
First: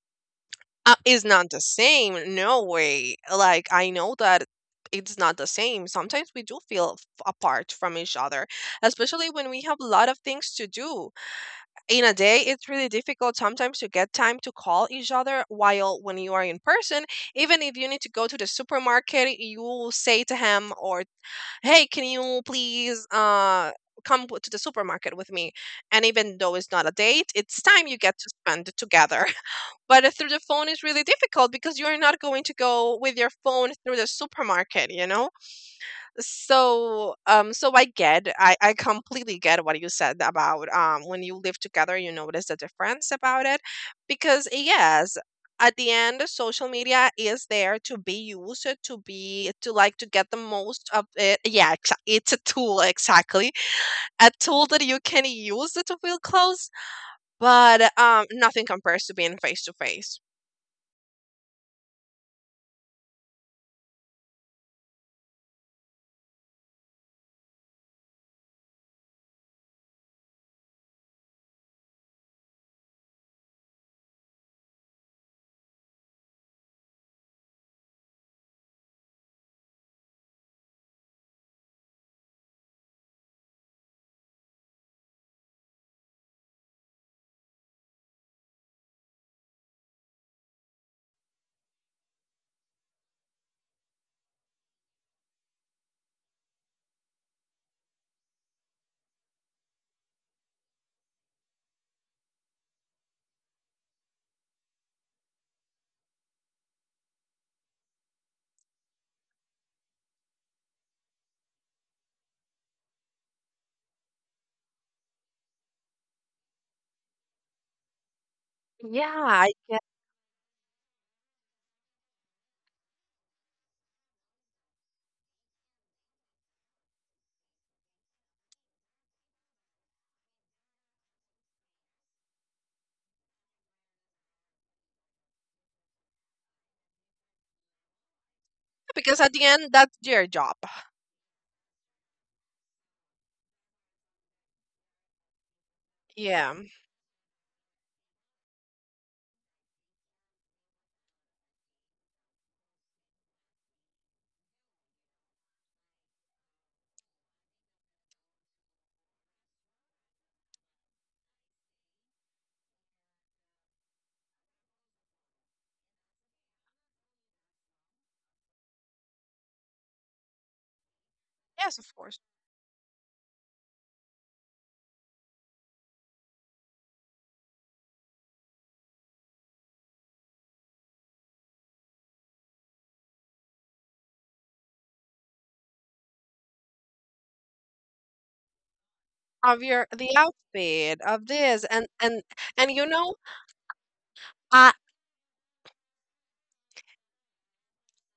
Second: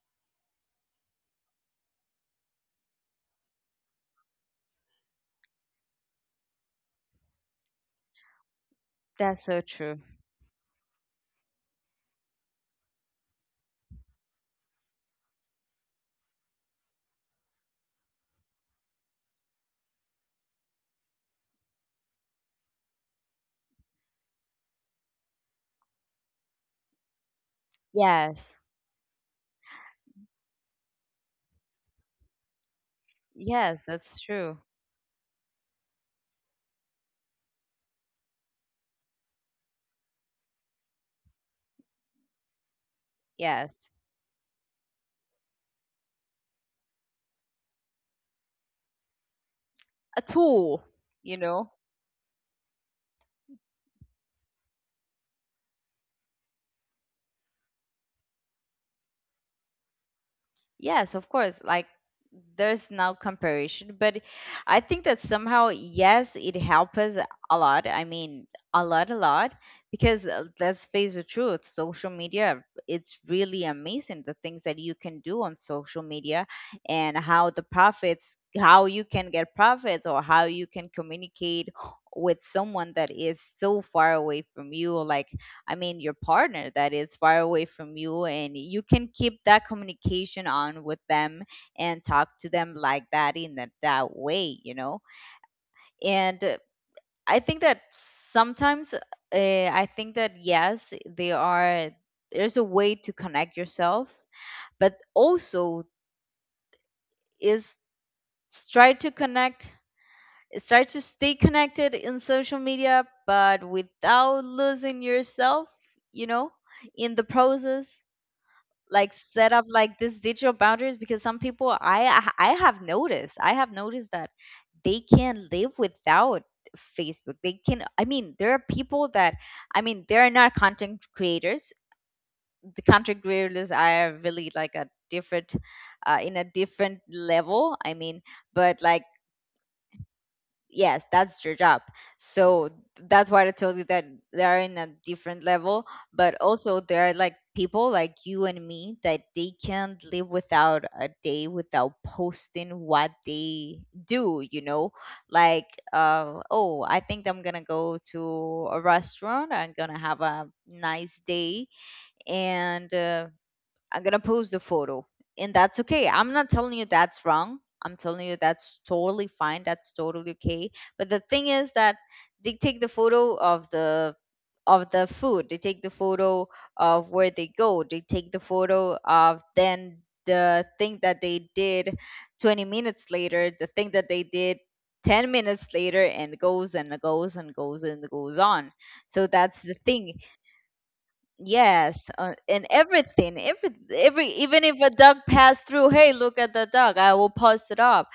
S1: uh, is not the same. No way. Like, I know that it's not the same. Sometimes we do feel apart from each other, especially
S2: That's
S1: when we
S2: so
S1: have a
S2: true.
S1: lot of things to do in a day. It's really difficult sometimes to get time to call each other, while when you are in person, even if you need to go to the supermarket, you will say to him, or, hey, can you please come to the supermarket with me. And even though it's not a date, it's time you get to
S2: Yes.
S1: spend together. But through the phone is really difficult, because you're not going to go with your phone
S2: Yes,
S1: through the
S2: that's true.
S1: supermarket, you know. So I completely get what you said about when you live together, you notice the difference about it,
S2: Yes.
S1: because yes, at the end social media is there to be used, to be, to, like, to
S2: A
S1: get the
S2: tool,
S1: most of
S2: you
S1: it.
S2: know?
S1: Yeah, it's a tool, exactly. A tool that you can use to feel close, but nothing compares to being face to face.
S2: Yes, of course. Like, there's no comparison, but I think that somehow, yes, it helps us a lot. I mean, a lot, a lot. Because let's face the truth, social media, it's really amazing the things that you can do on social media and how the profits, how you can get profits, or how you can communicate with someone that is so far away from you. Like, I mean, your partner that is far away from you, and you can keep that communication on with them and talk to them like that in that way, you know. And I think that sometimes, I think that yes, they are. There's a way to connect yourself, but also is try to connect, it's try to stay connected in social media but without losing yourself, you know, in the process.
S1: Yeah,
S2: Like,
S1: I
S2: set up
S1: get.
S2: like this digital boundaries, because some people, I have noticed, I have noticed that they can live without Facebook. They can, I mean, there are people that, I mean, they are not content creators. The content creators are really like a different in a different level. I mean, but like,
S1: Because at the end, that's their job.
S2: yes, that's your job. So that's why I told you that they are in a different level, but
S1: Yeah.
S2: also there are like people like you and me that they can't live without a day without posting what they do, you know? Like, oh, I think I'm gonna go to a restaurant, I'm gonna have a nice day, and I'm gonna post the photo, and that's okay. I'm not telling you that's wrong. I'm telling you that's totally fine. That's totally okay. But the thing is
S1: Yes, of
S2: that
S1: course.
S2: they take the photo of the food. They take the photo of where they go. They take the photo of then the thing that they did 20 minutes later. The thing that they did 10 minutes later, and goes and goes and goes and goes on. So
S1: Of
S2: that's the
S1: your, the
S2: thing.
S1: outfit of this,
S2: Yes, and
S1: and
S2: everything, every, even
S1: uh
S2: if a duck passed through, hey, look at the duck. I will post it up,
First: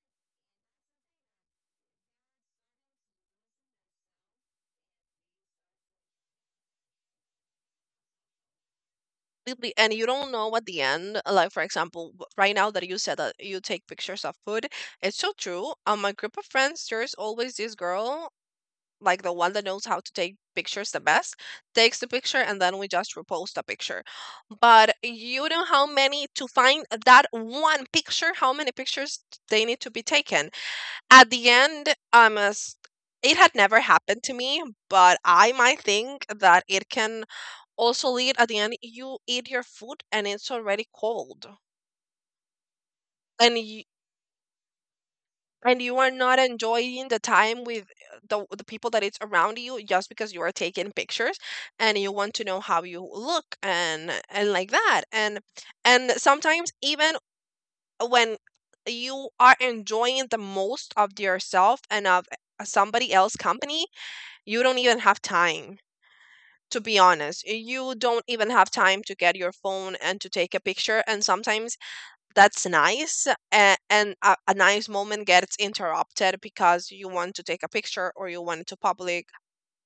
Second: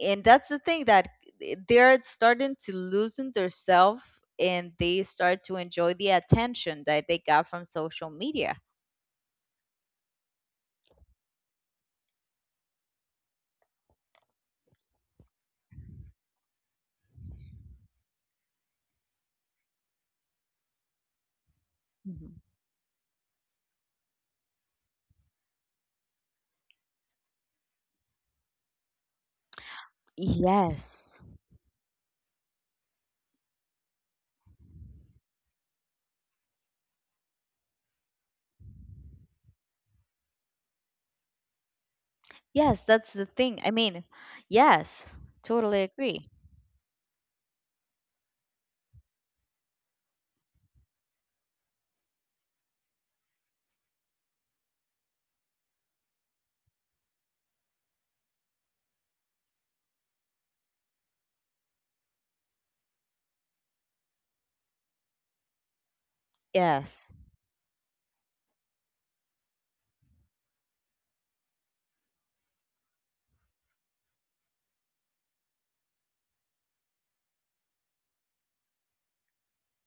S2: and that's the thing that they're starting to loosen their self, and they start to enjoy the attention that they got from social media.
S1: and you don't know at the end. Like, for example, right now that you said that you take pictures of food, it's so true. On my group of friends, there's always this girl, like the one that knows how to take pictures the best, takes the picture
S2: Mhm.
S1: and then we just repost the picture. But you know how many, to find that one picture, how many pictures they need to be taken.
S2: Yes,
S1: At the end, it had never happened to me, but I might think that it can also lead at the end. You eat your food and it's already cold,
S2: yes, that's the
S1: and
S2: thing. I
S1: you
S2: mean, yes,
S1: and
S2: totally
S1: you are
S2: agree.
S1: not enjoying the time with the people that it's around you, just because you are taking pictures and you want to know how you look, and like that, and sometimes even when you are enjoying the most of yourself and of somebody else company. You don't even have time, to be
S2: Yes,
S1: honest. You don't even have time to get your phone and to take a picture. And sometimes that's nice. A nice moment gets interrupted because you want to take a picture or you want to public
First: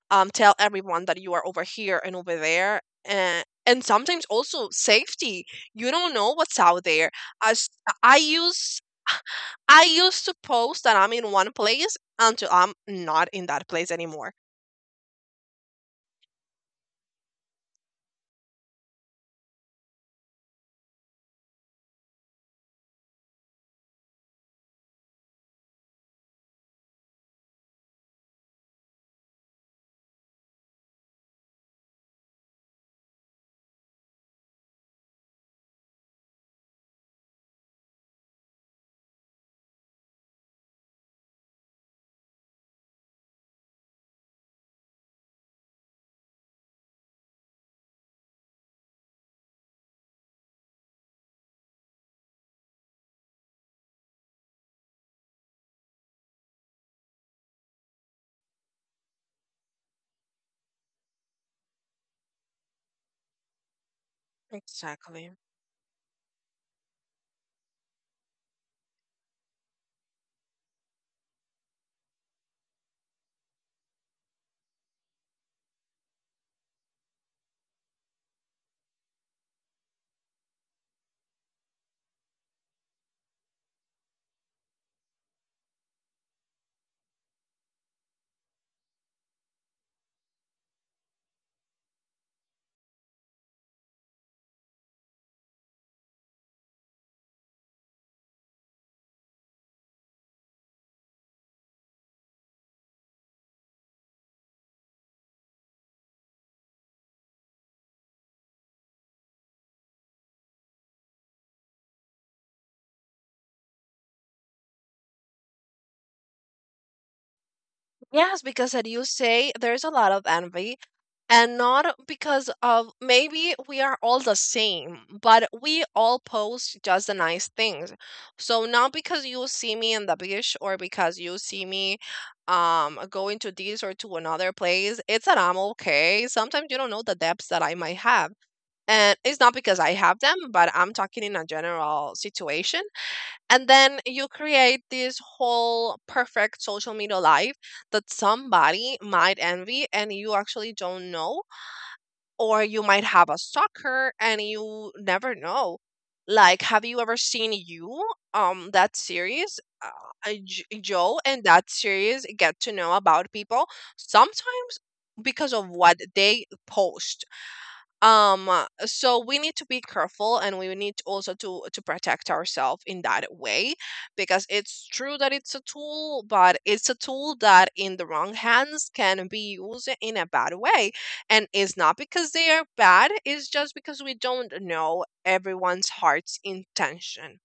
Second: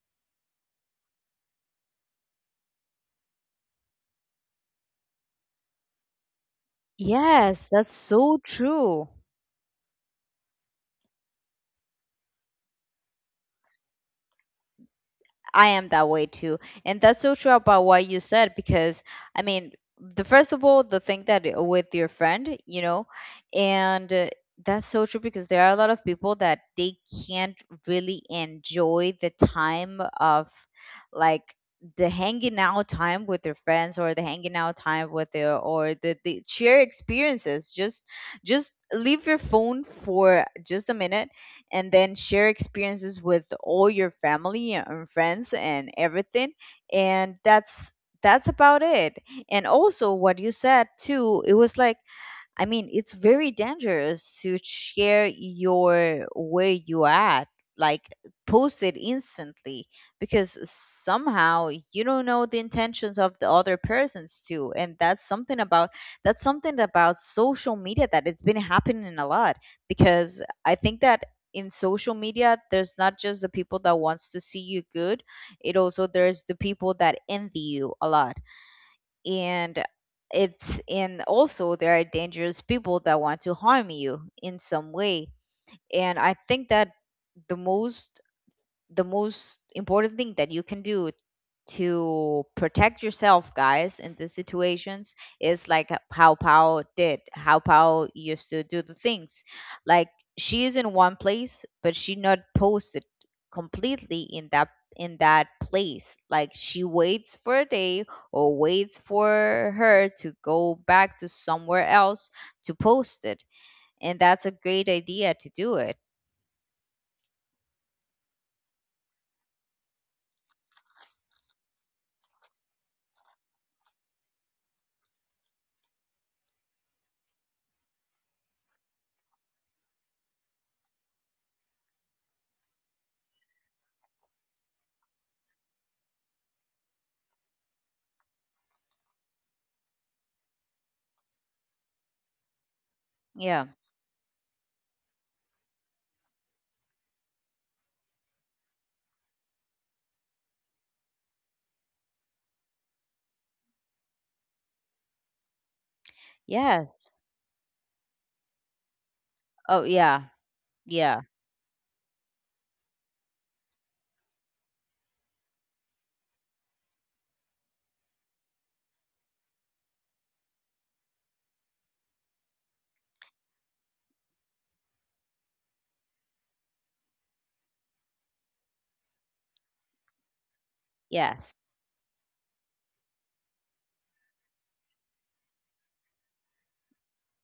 S1: tell everyone that you are over here and over there. And sometimes also safety. You don't know what's out there. As
S2: yes, that's
S1: I
S2: so
S1: use
S2: true.
S1: I used to post that I'm in one place until I'm not in that place anymore.
S2: I am that way too. And that's so true about what you said because, I mean, the first of all, the thing that with your friend, you know, and that's so true because there are a lot of people that they can't really enjoy the time of, like, the hanging out time with their friends or the hanging out time with their, or the share experiences. Just leave your phone for just a minute and then share experiences with all your family and friends and everything. And that's about it. And also what you said too, it was like, I mean, it's very dangerous to share your where you at, like, post it instantly, because somehow you don't know the intentions of the other persons too. And that's
S1: Exactly.
S2: something about, that's something about social media that it's been happening a lot, because I think that in social media there's not just the people that wants to see you good, it also there's the people that envy you a lot, and it's, and also there are dangerous people that want to harm you in some way. And I think that the most, the most important thing that you can do to protect yourself, guys, in these situations, is like how Pao did, how Pao used to do the things, like, she is in one place but she not posted completely in that, in that place. Like, she waits for a day, or waits for her to go back to somewhere else to post it. And that's a great idea to do it.
S1: Yes, because as you say, there's a lot of envy, and not because of maybe we are all the same, but we all post just the nice things. So not because you see me in the beach or because you see me going to this or to another place, it's that I'm okay. Sometimes you don't know the depths that I might have. And it's not because I have them, but I'm talking in a general situation,
S2: Yeah.
S1: and then you create this whole perfect social media life that somebody might envy and you actually don't know, or you might have a stalker and you never know. Like, have you
S2: Yes.
S1: ever seen you that series
S2: Oh,
S1: uh,
S2: yeah. Yeah.
S1: Joe? And that series, get to know about people sometimes because of what they post. So we need to be careful, and we need to also to protect ourselves in that way, because it's true that it's a tool, but it's a tool that in the wrong hands can be used in a bad way. And
S2: Yes,
S1: it's not because they are bad, it's just because we don't know everyone's heart's intention.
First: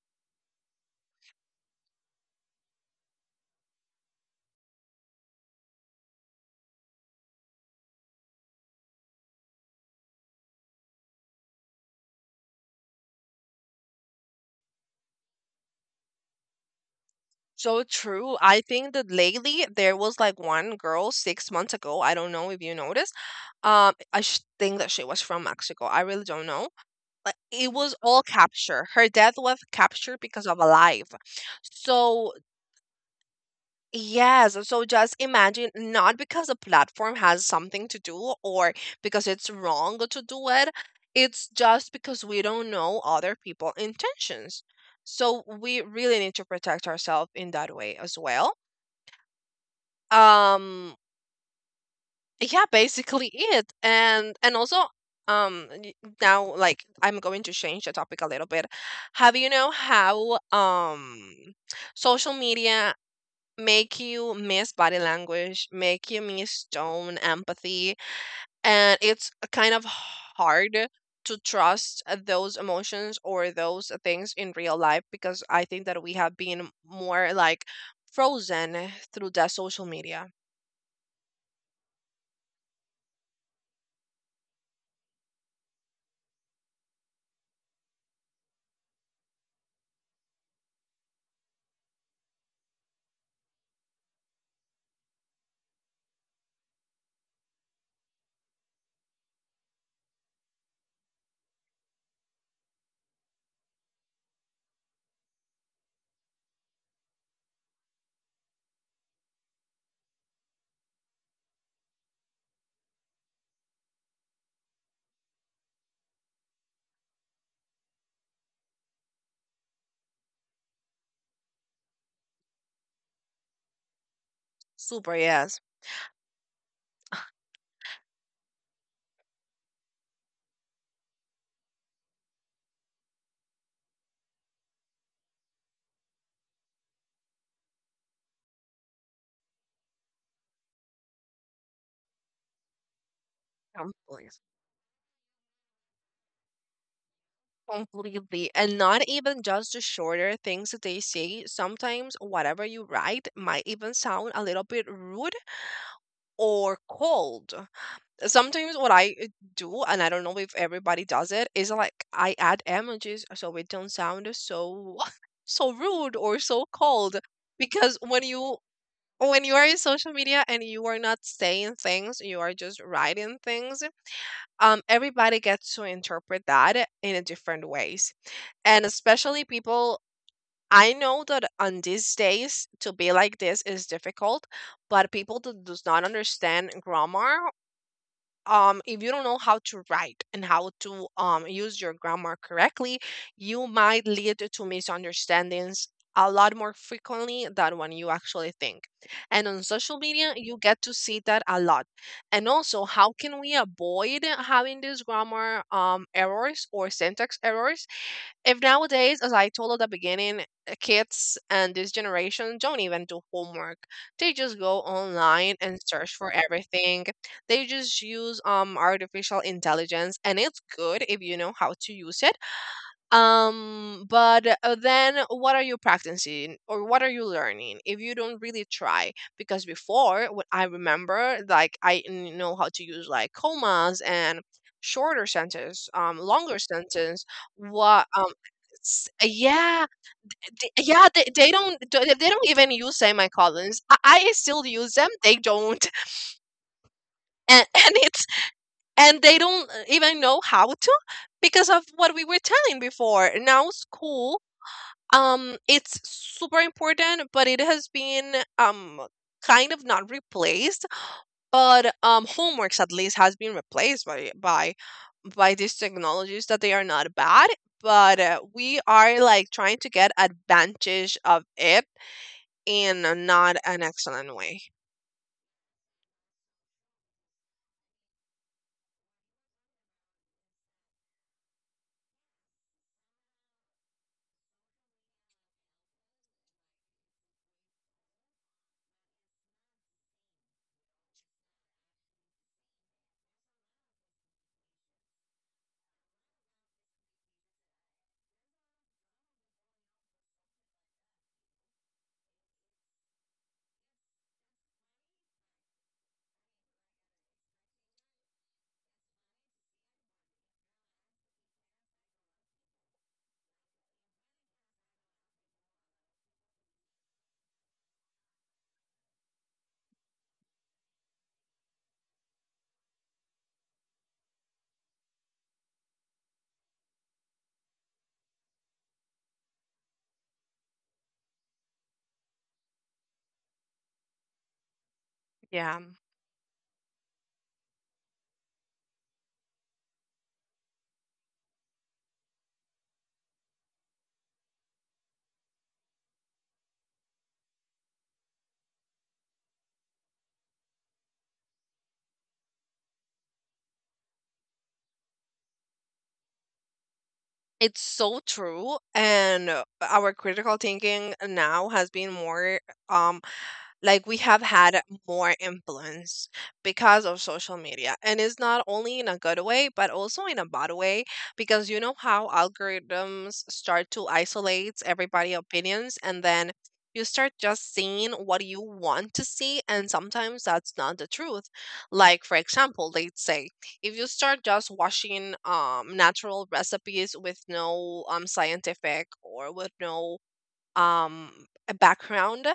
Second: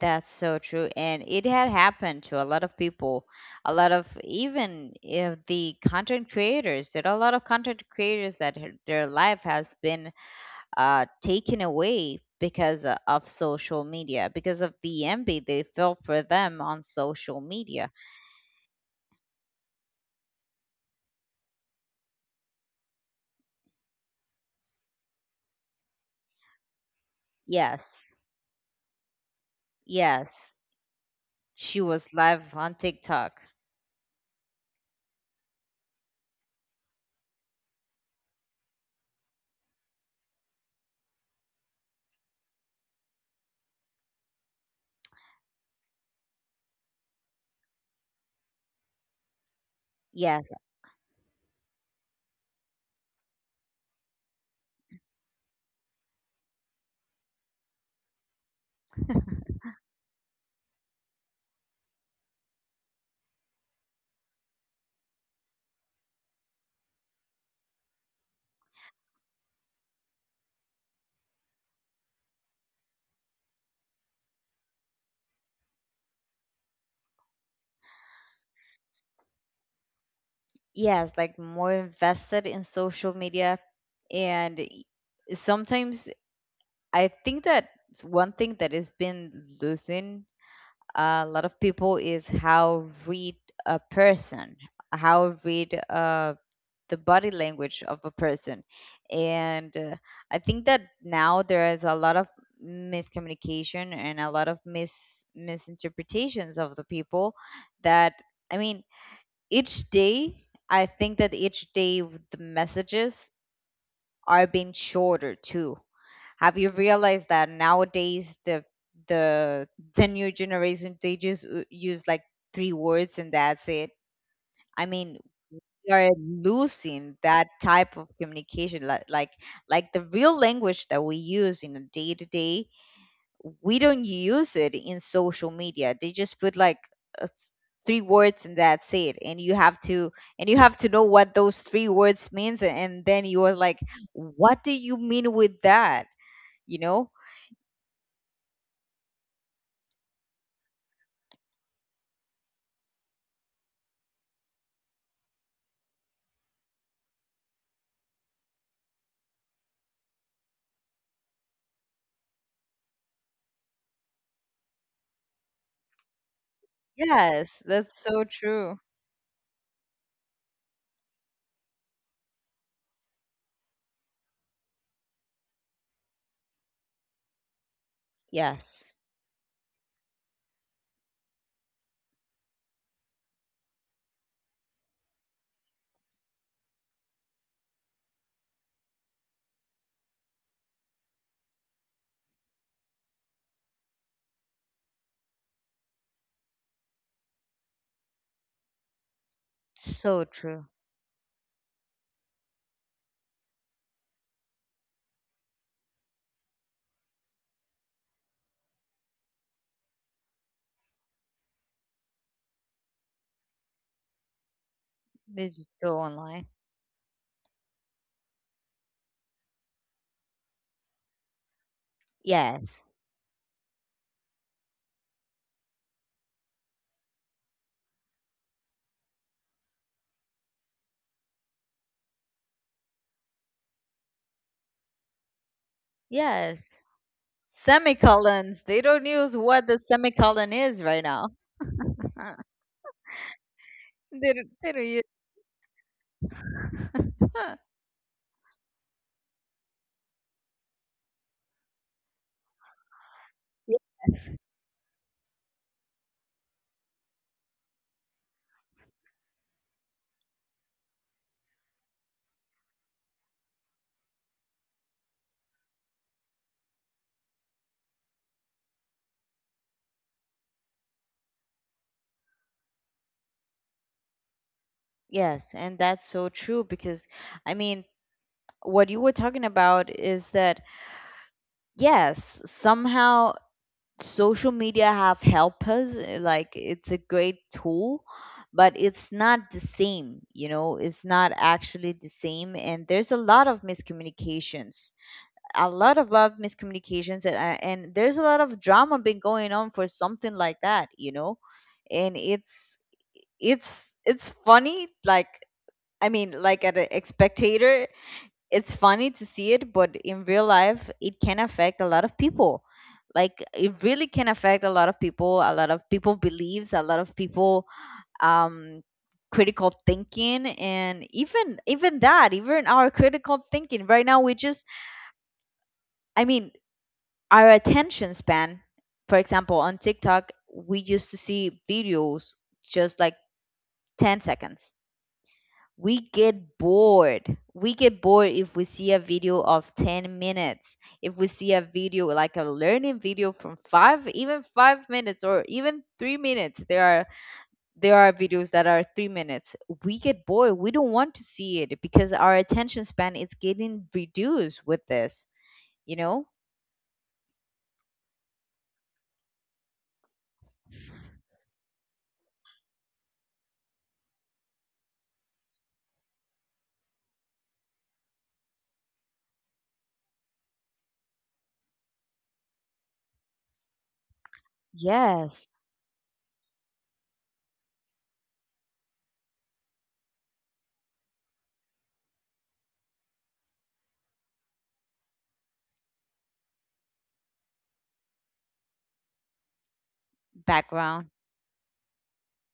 S2: that's so true. And it had happened to a lot of people, a lot of, even if the content creators, there are a lot of content creators that their life has been taken away because of social media, because of the envy they felt for them on social
S1: So
S2: media.
S1: true. I think that lately there was like one girl 6 months ago, I don't know if you noticed. I think that she was from Mexico. I really don't know. Like, it was
S2: Yes,
S1: all capture. Her death was captured because
S2: yes,
S1: of a live.
S2: she was
S1: So,
S2: live on TikTok.
S1: yes, so just imagine, not because the platform has something to do, or because it's wrong to do it. It's just because we don't know other people's intentions. So we really need to protect ourselves in that way as well.
S2: Yes,
S1: Um yeah, basically it, and also, um y- now, like, I'm going to change the topic a little bit. Have you know how social media make you miss body language, make you miss tone, empathy, and it's kind of hard to trust those emotions or those things in real life, because I think that we have been more like frozen through the social media.
S2: yes, like more invested in social media and sometimes I think that one thing that has been losing a lot of people is how read a person, how read the body language of a person. And I think that now there is a lot of miscommunication and a lot of misinterpretations of the people that, I mean, each day, I think that each day the messages are being shorter too. Have you realized that nowadays the the new generation they just use like three words and that's it? I
S1: Super,
S2: mean,
S1: yes.
S2: we are losing that type of communication, like the real language that we use in a day to day. We don't use it in social media. They just put like a three words and that's it. And you have to, and you have to know what those three words means, and then you are like,
S1: Please.
S2: what do you mean with that? You know.
S1: Completely. And not even just the shorter things that they say. Sometimes whatever you write might even sound a little bit rude or cold. Sometimes what I do, and I don't know if everybody does it, is like I add emojis so it don't sound so so rude or so cold.
S2: Yes,
S1: Because
S2: that's
S1: when
S2: so
S1: you
S2: true.
S1: When you are in social media and you are not saying things, you are just writing things, everybody gets to interpret that in a different ways. And
S2: Yes.
S1: especially people, I know that on these days to be like this is difficult, but people that does not understand grammar, if you don't know how to write and how to use your grammar correctly, you might lead to misunderstandings a lot more frequently than when you actually think. And on social
S2: So
S1: media, you
S2: true.
S1: get to see that a lot. And also, how can we avoid having these grammar errors or syntax errors? If nowadays, as I told at the beginning, kids and this generation don't even do homework. They just go
S2: They
S1: online
S2: just
S1: and
S2: go
S1: search for
S2: online.
S1: everything. They just use artificial intelligence, and it's good if you know how to use it
S2: Yes.
S1: um but uh, then what are you practicing or what are you learning if you don't really try? Because before, what I remember, like, I know how to use like commas, and shorter sentence, longer
S2: Yes.
S1: sentence. what um
S2: Semicolons. They don't use what the
S1: yeah,
S2: semicolon is right
S1: yeah, they,
S2: now.
S1: they don't they
S2: Huh.
S1: don't even use semicolons. I still
S2: They don't
S1: use
S2: use.
S1: them, they don't.
S2: Huh.
S1: And it's, and they don't even know how to, because of what we were telling before, now
S2: Yes.
S1: school it's super important, but it has been kind of not replaced. But homeworks at least has been replaced by these technologies that they are not bad, but we are like trying to get advantage of it in a not an excellent way.
S2: Yes, and that's so true because, I mean, what you were talking about is that, yes, somehow social media have helped us, like it's a great tool, but it's not the same, you know, it's not actually the same, and there's a lot of miscommunications, a lot of love miscommunications, and, and there's a lot of drama been going on for something like that, you know. And it's, it's funny, like, I mean, like at a spectator it's funny to see it, but in real life, it can affect a lot of people. Like, it really can affect a lot of people, a lot of people believes, a lot of people, um critical thinking, and even, even that, even our critical thinking right now, we just, I mean, our attention span, for example, on TikTok, we used to see videos just like 10 seconds.
S1: Yeah,
S2: We get bored. We get bored if we see a video of 10 minutes, if we see a video like a learning video from 5, even 5 minutes, or even 3 minutes. There are, there are videos that are 3 minutes. We get bored. We don't want to see it because our attention span is getting reduced with this, you know?
S1: it's so true, and our critical thinking now has been more, um like, we have had more influence because of social media, and it's not only in a good way but also in a bad way, because you know how algorithms start to isolate everybody
S2: Yes.
S1: opinions, and then you start just seeing what you want to see, and sometimes that's not the truth. Like, for example, they'd say if you start just watching natural recipes with no scientific, or with no
S2: Background.
S1: um, a background,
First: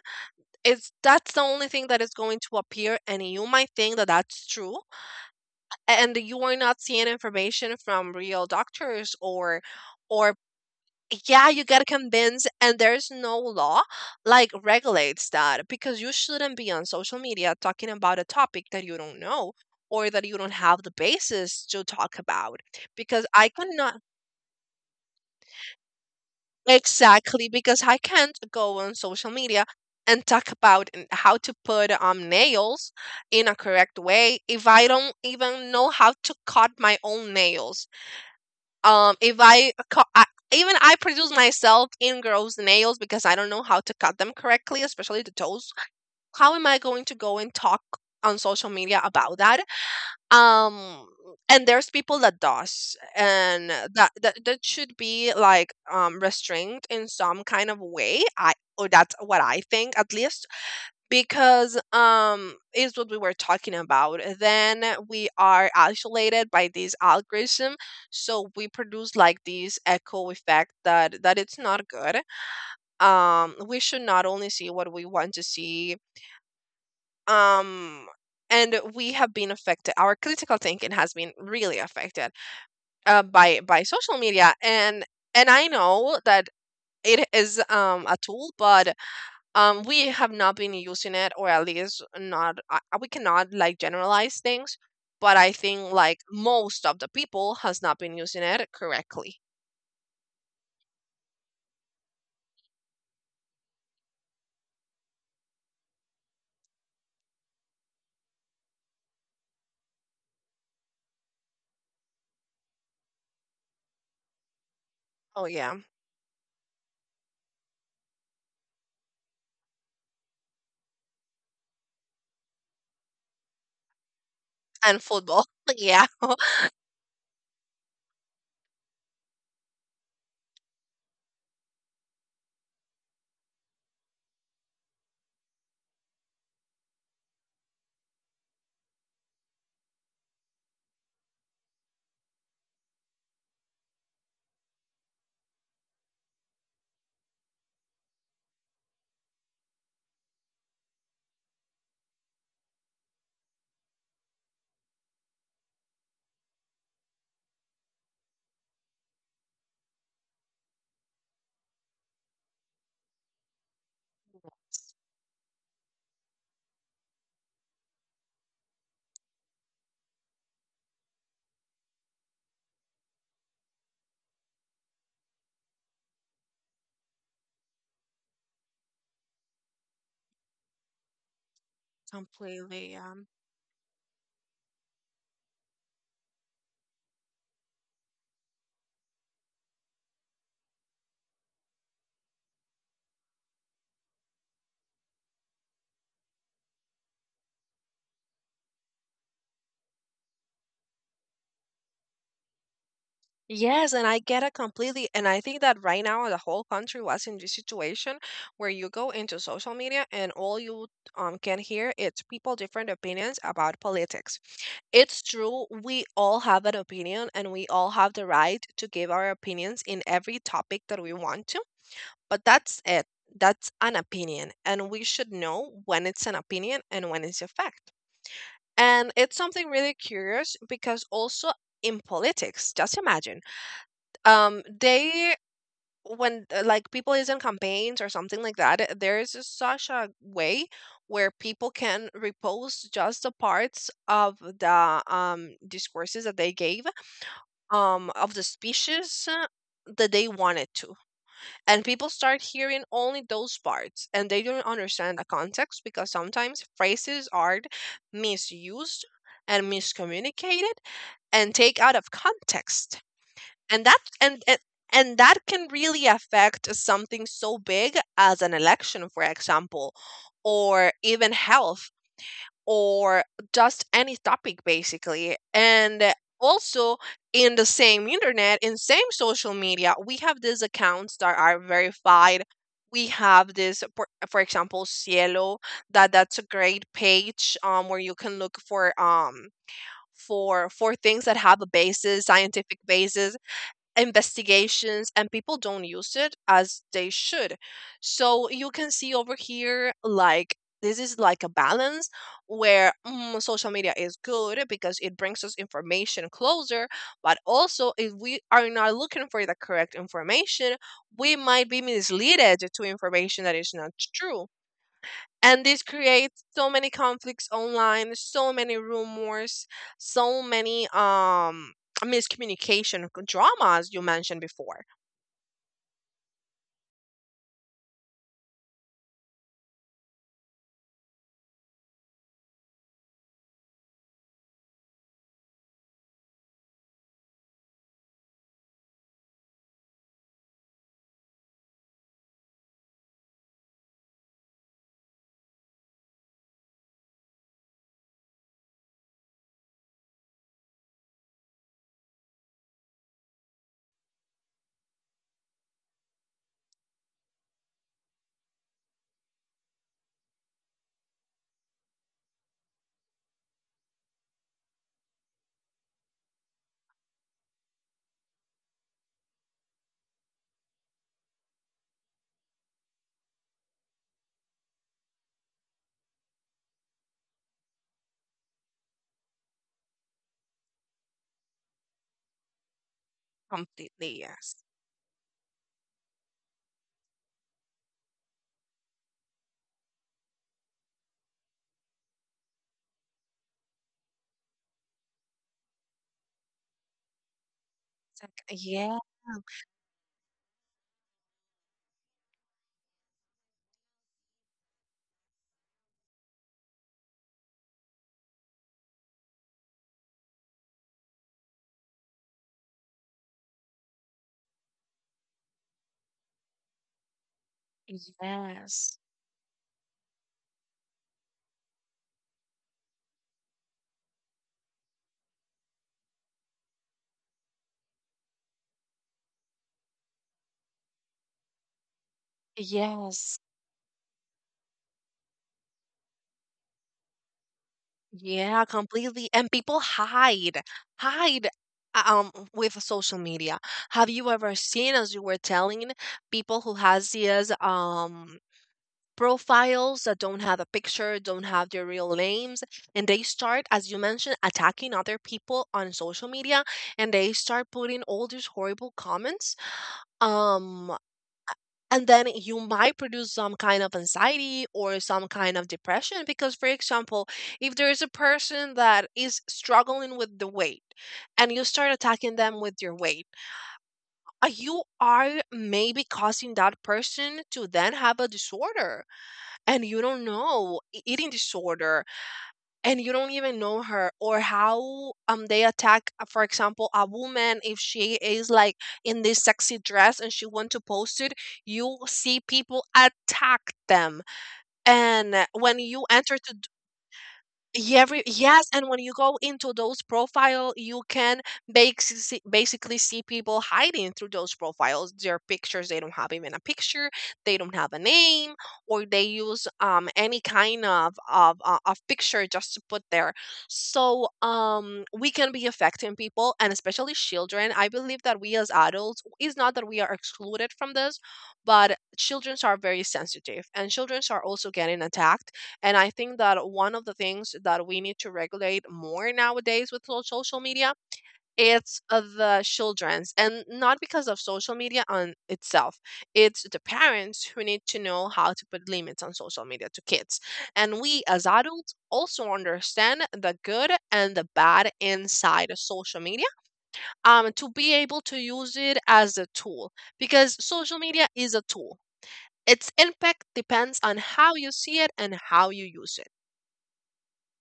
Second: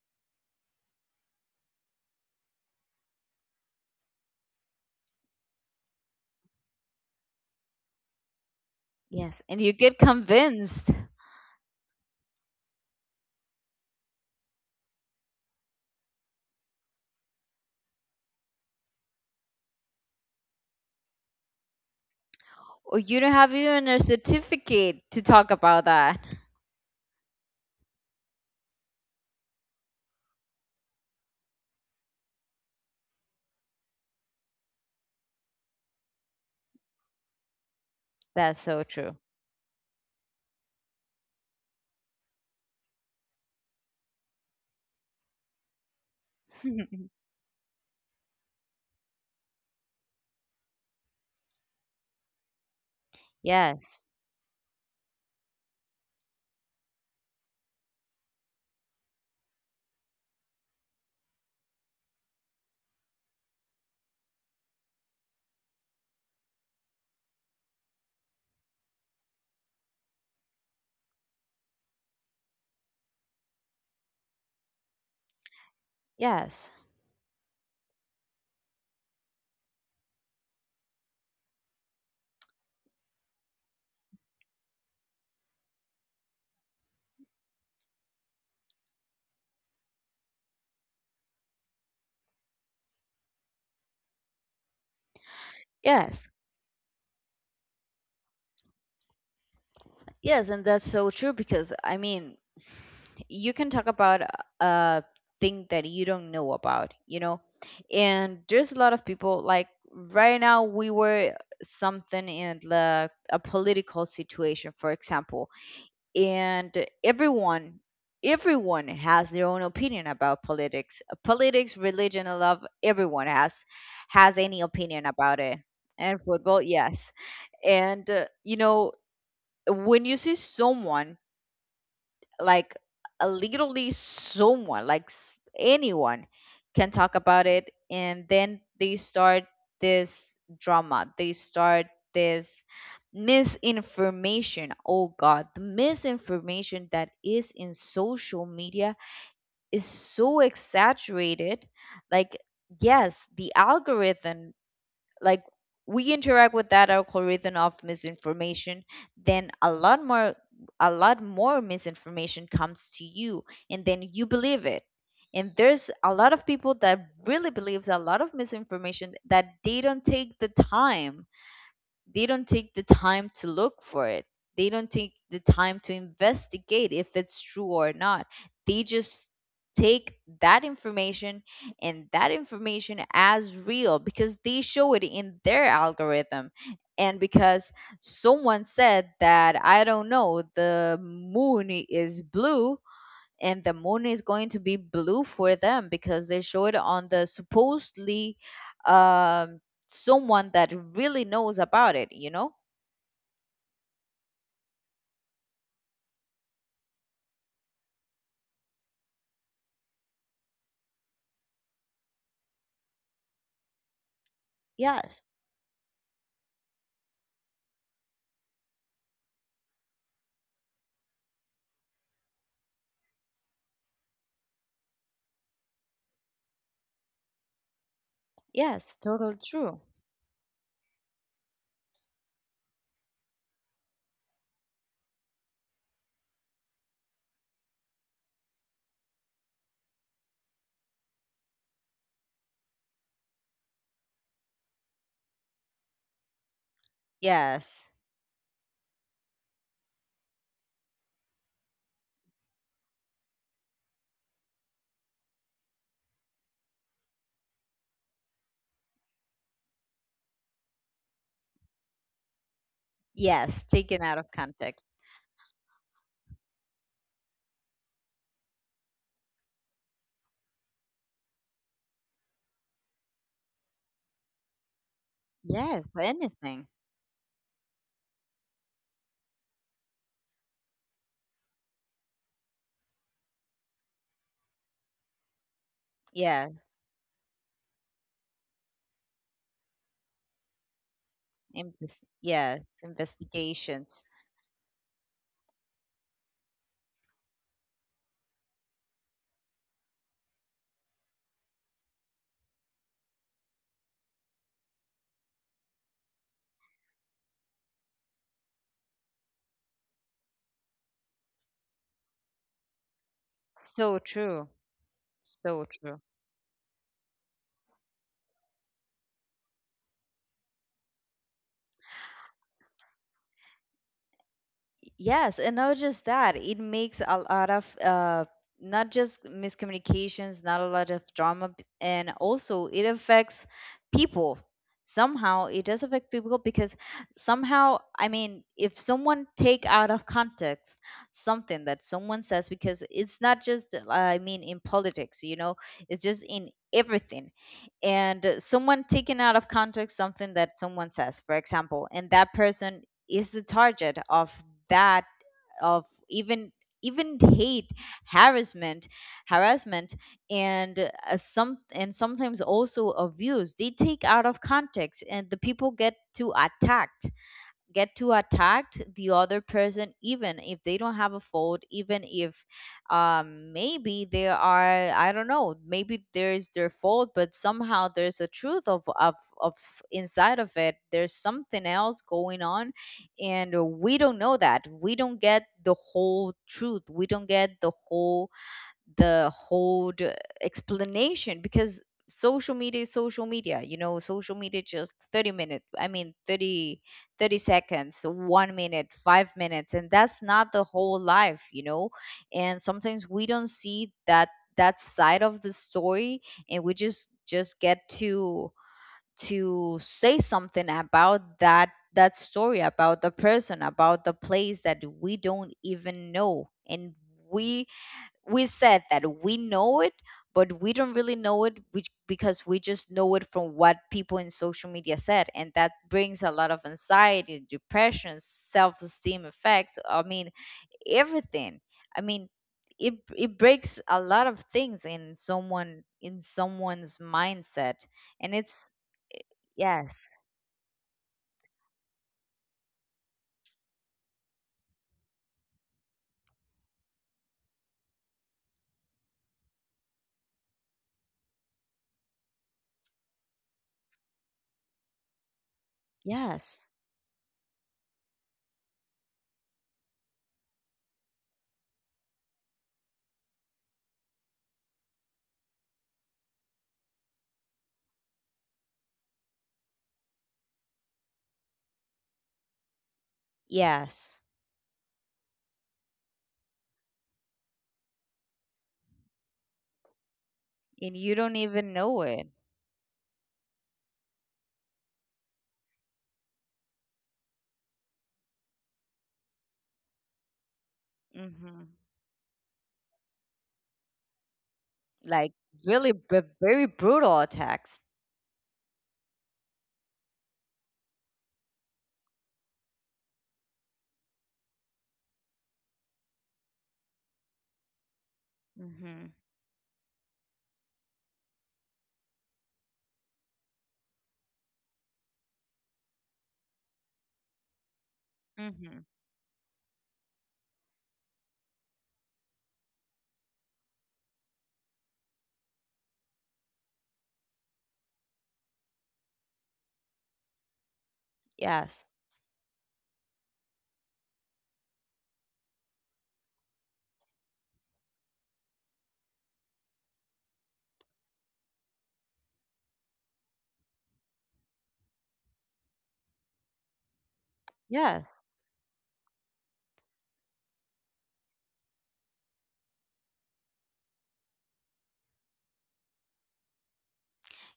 S1: it's that's the only thing that is going to appear, and you might think that that's true, and you are not seeing information from real doctors
S2: Yes. And
S1: or.
S2: you get
S1: Or
S2: convinced
S1: yeah, you get convinced, and there's no law like regulates that, because you shouldn't be on social media talking about a topic that you don't know, or that you don't have the basis to talk about.
S2: or you
S1: Because
S2: don't
S1: I
S2: have even
S1: cannot
S2: a certificate to talk about that.
S1: Exactly, because I can't go on social media and talk about how to put nails in a correct way if I don't even know how to cut my own nails.
S2: That's so true.
S1: If I cut, I even I produce myself in girls' nails because I don't know how to cut them correctly, especially the toes. How am I going to go and talk on social media about that? um and there's people that does, and
S2: Yes,
S1: that that should be like restrained in some kind of way, I, or that's what I think at least, because is what we were talking about, then we are isolated by this algorithm, so we produce like this echo effect that that it's not good. We should not only see what we want to see.
S2: yes,
S1: um and we have been affected, our critical thinking has been really affected by social media, and I know that it is a tool, but we have not been using it, or at least not we cannot like generalize things, but I think like
S2: yes,
S1: most of the people has not been using it correctly.
S2: yes, and that's so true because I mean, you can talk about a thing that you don't know about, you know, and there's a lot of people like right now we were something in the a political situation, for
S1: Oh
S2: example,
S1: yeah,
S2: and everyone has their own opinion about politics, politics, religion, and love. Everyone has any
S1: and
S2: opinion about
S1: football.
S2: it,
S1: Yeah.
S2: and football, yes. And you know, when you see someone like literally someone like anyone can talk about it, and then they start this drama, they start this misinformation. Oh god, the misinformation that is in social media is so exaggerated. Like, yes, the algorithm, like, we interact with that algorithm of misinformation, then a lot more, a lot more misinformation comes to you, and then you believe it. And there's a lot of people that really believes a lot of misinformation, that they don't take the time, they don't take the time to look for it. They don't take the time to investigate if it's true or not. They just take that information, and that
S1: Completely,
S2: information
S1: yeah.
S2: as real because they show it in their algorithm. And because someone said that, I don't know, the moon is blue, and the moon is going to be blue for them because they showed on the supposedly, um, someone that really knows about it, you know.
S1: Yes, and I get it completely. And I think that right now the whole country was in this situation where you go into social media and all you can hear it's people different opinions about politics. It's
S2: Yes.
S1: true, we all have an opinion and we all have the right to give our opinions in every topic that we want to, but that's it. That's an opinion, and we should know when it's an opinion and when it's a fact.
S2: Yes,
S1: And it's
S2: totally
S1: something
S2: true.
S1: really curious because also in politics, just imagine they when like people is in campaigns or something like that, there is a- such a way where people can repost just the parts of the discourses that they gave
S2: Yes.
S1: of the speeches that they wanted to, and people start hearing only those parts and they don't understand the context, because sometimes phrases are misused and miscommunicated and take out of context,
S2: Yes,
S1: and that
S2: taken out of
S1: and, and
S2: context.
S1: and that can really affect something so big as an election, for example, or even health, or just any topic basically.
S2: Yes,
S1: And
S2: anything.
S1: also, in the same internet, in same social media, we have these accounts that are verified. We have this for example, Cielo, that that's a
S2: Yes.
S1: great page where you can look for things that have a basis,
S2: Yes,
S1: scientific basis,
S2: investigations.
S1: investigations, and people don't use it as they should. So you can see over here, like, this is like a balance where social media is good because it brings us information closer, but also if we are not looking for the correct information, we might be misled to information that is not
S2: So
S1: true.
S2: true,
S1: And
S2: so
S1: this
S2: true.
S1: creates so many conflicts online, so many rumors, so many miscommunication, drama, as you mentioned before.
S2: Yes, and not just that, it makes a lot of not just miscommunications, not a lot of drama, and also it affects people. Somehow it does affect people because somehow, I mean, if someone take out of context something that someone says, because it's not just, I mean, in politics, you know, it's just in everything. And someone taking out of context something that someone says, for example, and that person is the target of that, of even, even hate, harassment, harassment. And sometimes also abuse, they take out of context and the people get to attacked, get to attack the other person even if they don't have a fault, even if, um, maybe they are, I don't know, maybe there's their fault, but somehow there's a truth of inside of it, there's something else going on. And we
S1: Completely,
S2: don't know
S1: yes.
S2: that, we don't get the whole truth, we don't get the whole, the whole explanation because social media is social media, you know. Social media just 30 minutes, I mean 30, 30 seconds,
S1: Like,
S2: 1 minute,
S1: yeah.
S2: 5 minutes, and that's not the whole life, you know. And sometimes we don't see that, that side of the story, and we just get to say something about that, that story about the person, about the place that we don't even know. And we we said that we know it, but we don't really know it, which, because we just know it from what people in social media said. And that brings a lot of anxiety, depression, self-esteem effects. I mean, everything. I mean, it breaks a lot of things in someone, in someone's mindset. And
S1: Yeah,
S2: it's,
S1: completely, and people
S2: yes.
S1: hide with social media. Have you ever seen, as you were telling, people who has these profiles that don't have a picture, don't have their real names, and they start, as you mentioned, attacking other people on social media,
S2: Yes.
S1: and they start putting all these horrible comments. Um, and then you might produce some kind of anxiety or some kind of depression because, for example, if there is a person that is struggling with the weight and you start attacking them with your weight,
S2: Yes,
S1: you are maybe causing that person to then have a disorder and you don't know
S2: and you
S1: eating
S2: don't even
S1: disorder.
S2: know it.
S1: And you don't even know her or how they attack, for example, a woman, if she is like in this sexy dress and she want to post it,
S2: Hmm.
S1: you see people attack them. And
S2: Like
S1: when
S2: really
S1: you enter to,
S2: very brutal attacks.
S1: yeah, yes, and when you go into those profile, you can basically see people hiding through those profiles. Their pictures, they don't have even a picture, they don't have a name, or
S2: Hmm.
S1: they use any kind of of picture just to put there. So we can be affecting people and especially children. I believe that we as
S2: Mm-hmm.
S1: adults is not that we are excluded from this, but childrens are very sensitive and childrens are also getting attacked. And I think that one of the things that we need to regulate more nowadays with social media,
S2: Yes.
S1: it's the children's, and not because of social media on itself, it's the parents who need to know how to put limits on social media to kids, and we as adults also understand the good and the bad inside of social media, to be able
S2: Yes.
S1: to use it as a tool, because social media is a tool. Its impact depends on how you see it and how you use it.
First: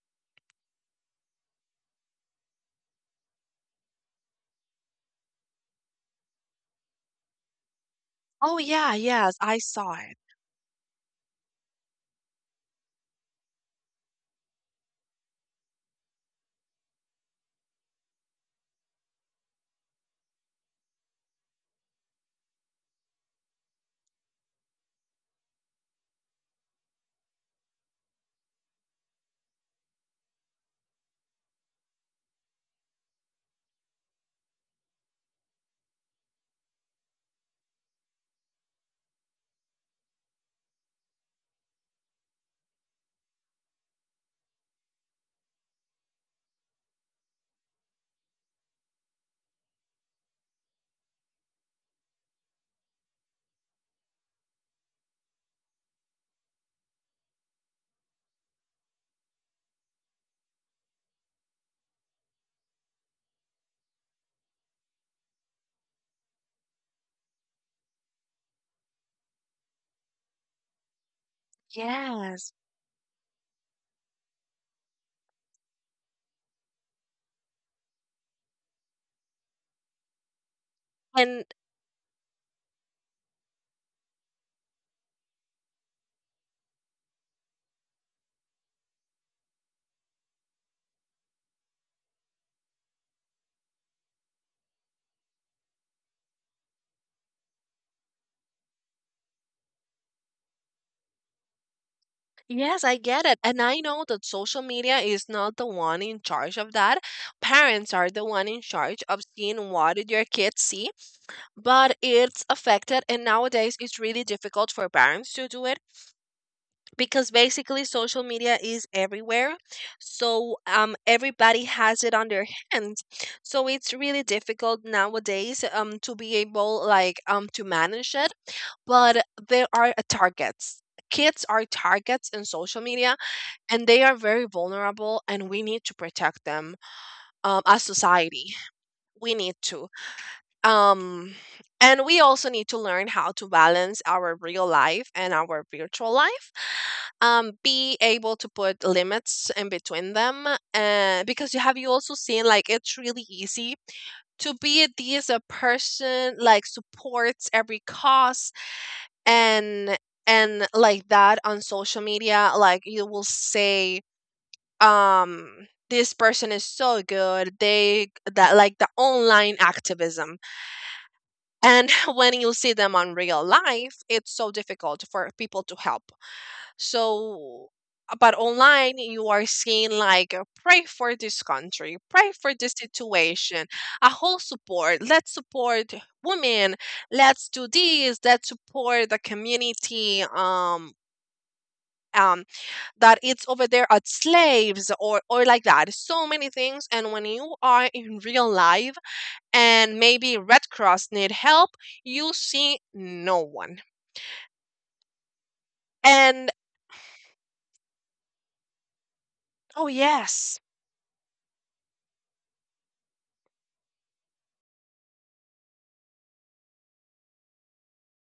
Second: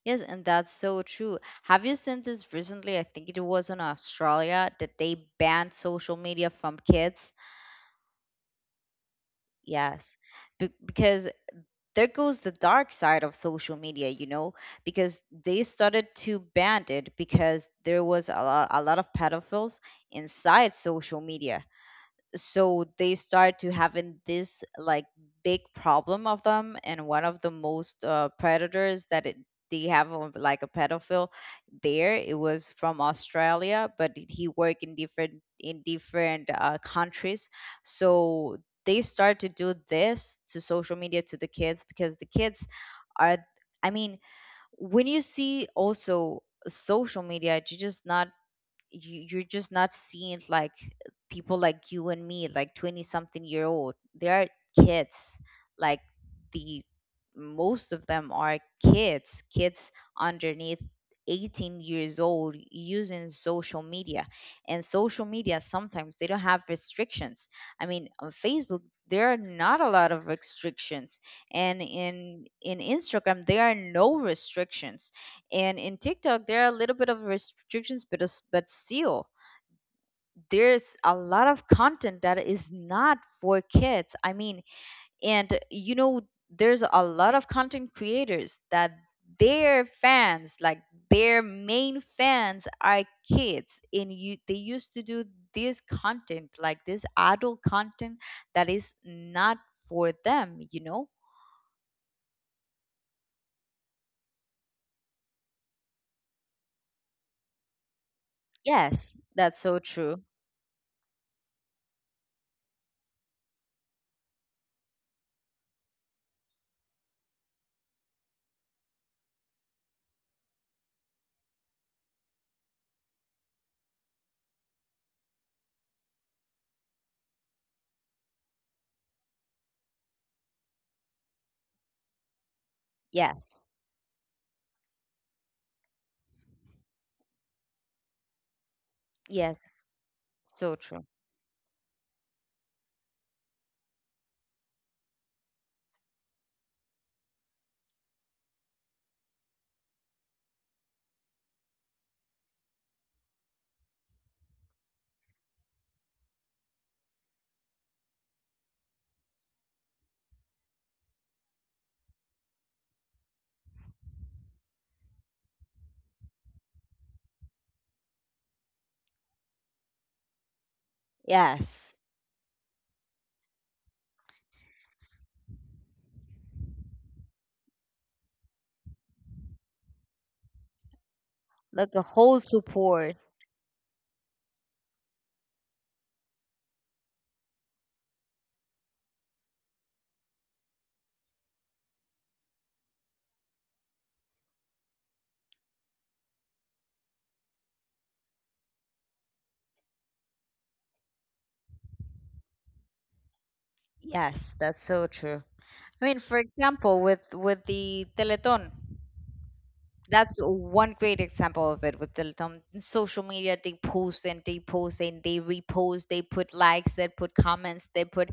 S2: Yes, and that's so true. Have you seen this recently? I think it was in Australia that they banned social media from kids.
S1: Oh, yeah, yes, I saw
S2: Yes.
S1: it.
S2: Because there goes the dark side of social media, you know, because they started to ban it because there was a lot of pedophiles inside social media. So they start to having this like big problem of them. And one of the most predators that it, they have of, like a pedophile, there it was from Australia, but he worked in different, in different countries. So they start to do this to social media to the kids, because the kids are, I mean, when you see also social media, you just not, you're just not seeing like people like you and me, like 20 something year old. They are kids, like, the most of them are kids, kids underneath 18 years old using social media. And social media sometimes they don't have restrictions. I mean, on Facebook there are not a lot of restrictions, and in Instagram there are no restrictions, and in TikTok, there are a little bit of restrictions, but but still, there's a
S1: And
S2: lot of content that is not for kids. I mean, and you know, there's a lot of content creators that their fans, like, their main fans are kids, and you they used to do this content, like this adult content that is not for them. You know?
S1: yes, I get it. And I know that social media is not the one in charge of that. Parents are the one in charge
S2: Yes,
S1: of
S2: that's
S1: seeing
S2: so
S1: what did
S2: true.
S1: your kids see, but it's affected and nowadays it's really difficult for parents to do it because basically social media is everywhere. So everybody has it on their hands. So it's really difficult nowadays to be able like to manage it, but they are a targets. Kids are targets in social media
S2: Yes,
S1: and they are very vulnerable and we need to protect them, as society. We need
S2: yes,
S1: to.
S2: so true.
S1: Um, and we also need to learn how to balance our real life and our virtual life. Be able to put limits in between them. And because you have you also seen like it's really easy to be this a person like supports every cause, and and like that on social media, like you will say, this person is so good, they that like the online activism and
S2: Yes.
S1: when you see them on real life, it's so difficult for people to help. So, but online you are seeing like, pray for this
S2: Like
S1: country,
S2: a
S1: pray
S2: whole
S1: for this
S2: support.
S1: situation, a whole support, let's support women, let's do this, let's support the community, um that it's over there at slaves, or like that, so many things. And when you are in real life and maybe red cross need help, you see no one.
S2: Yes, that's so true. I mean, for
S1: And
S2: example, with the Teleton,
S1: oh
S2: that's
S1: yes,
S2: one great example of it, with Teleton. Social media, they post and they post and they repost, they put likes, they put comments, they put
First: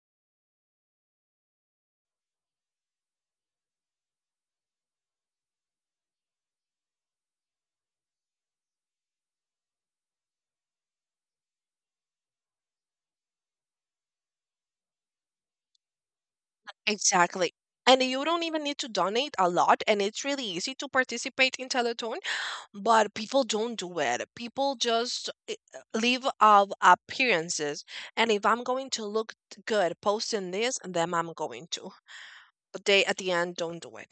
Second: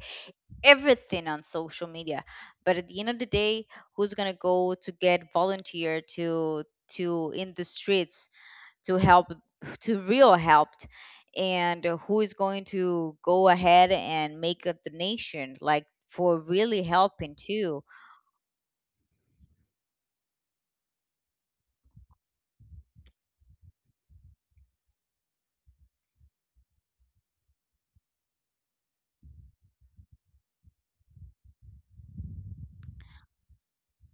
S2: everything on social media. But at the end of the day, who's gonna go to get volunteer to in the streets, to help, to real help, and who is going to go ahead and make a donation like for really helping
S1: exactly.
S2: too?
S1: And you don't even need to donate a lot, and it's really easy to participate in telethon, but people don't do it. People just live of appearances, and if I'm going to look good posting this, then I'm going to. But they, at the end, don't do it.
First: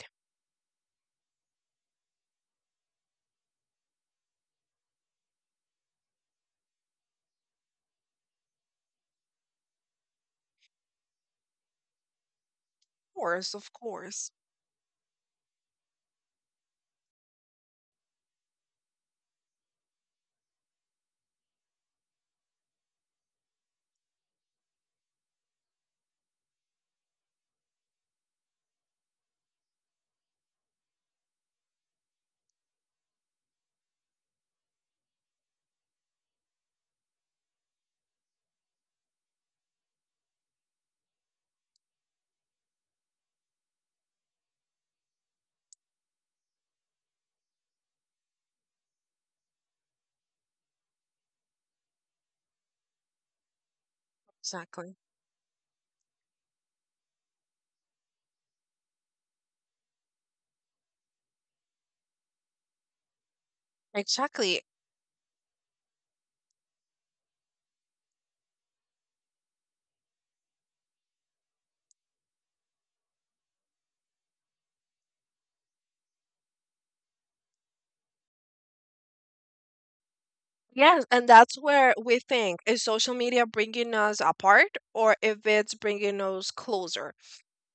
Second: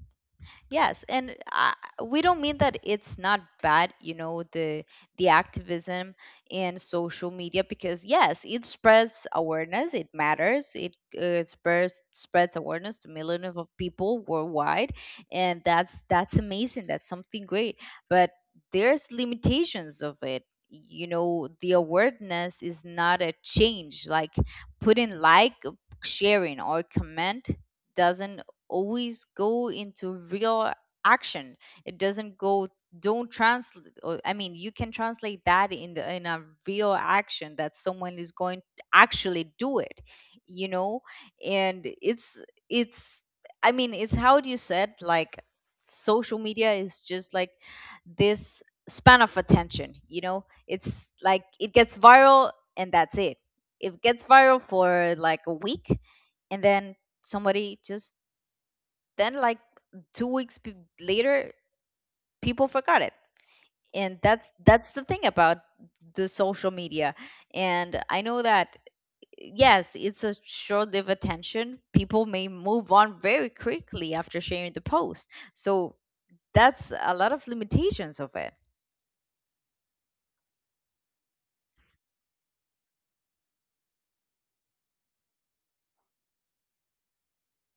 S2: Yes, and I, we don't mean that it's not bad, you know, the activism in social media, because yes, it spreads awareness. It matters. It spreads, spreads awareness to
S1: Of course,
S2: millions of
S1: of
S2: people
S1: course.
S2: worldwide, and that's amazing. That's something great. But there's limitations of it. You know, the awareness is not a change. Like, putting like, sharing, or comment doesn't always go into real action. It doesn't go, don't translate or, I mean, you can translate that in the in a real action that someone is going to actually do it, you know. And it's, I mean, it's how you said, like, social media is just like this span of attention, you know. It's like, it gets viral, and that's it, it gets viral
S1: Exactly.
S2: for like a week, and then somebody just then like 2 weeks later, people forgot it. And that's
S1: Exactly.
S2: that's the thing about the social media. And I know that yes, it's a short-lived attention, people may move on very quickly after sharing the post. So that's a lot of limitations of it.
S1: Yes, and that's where we think is social media bringing us apart or if it's bringing us closer?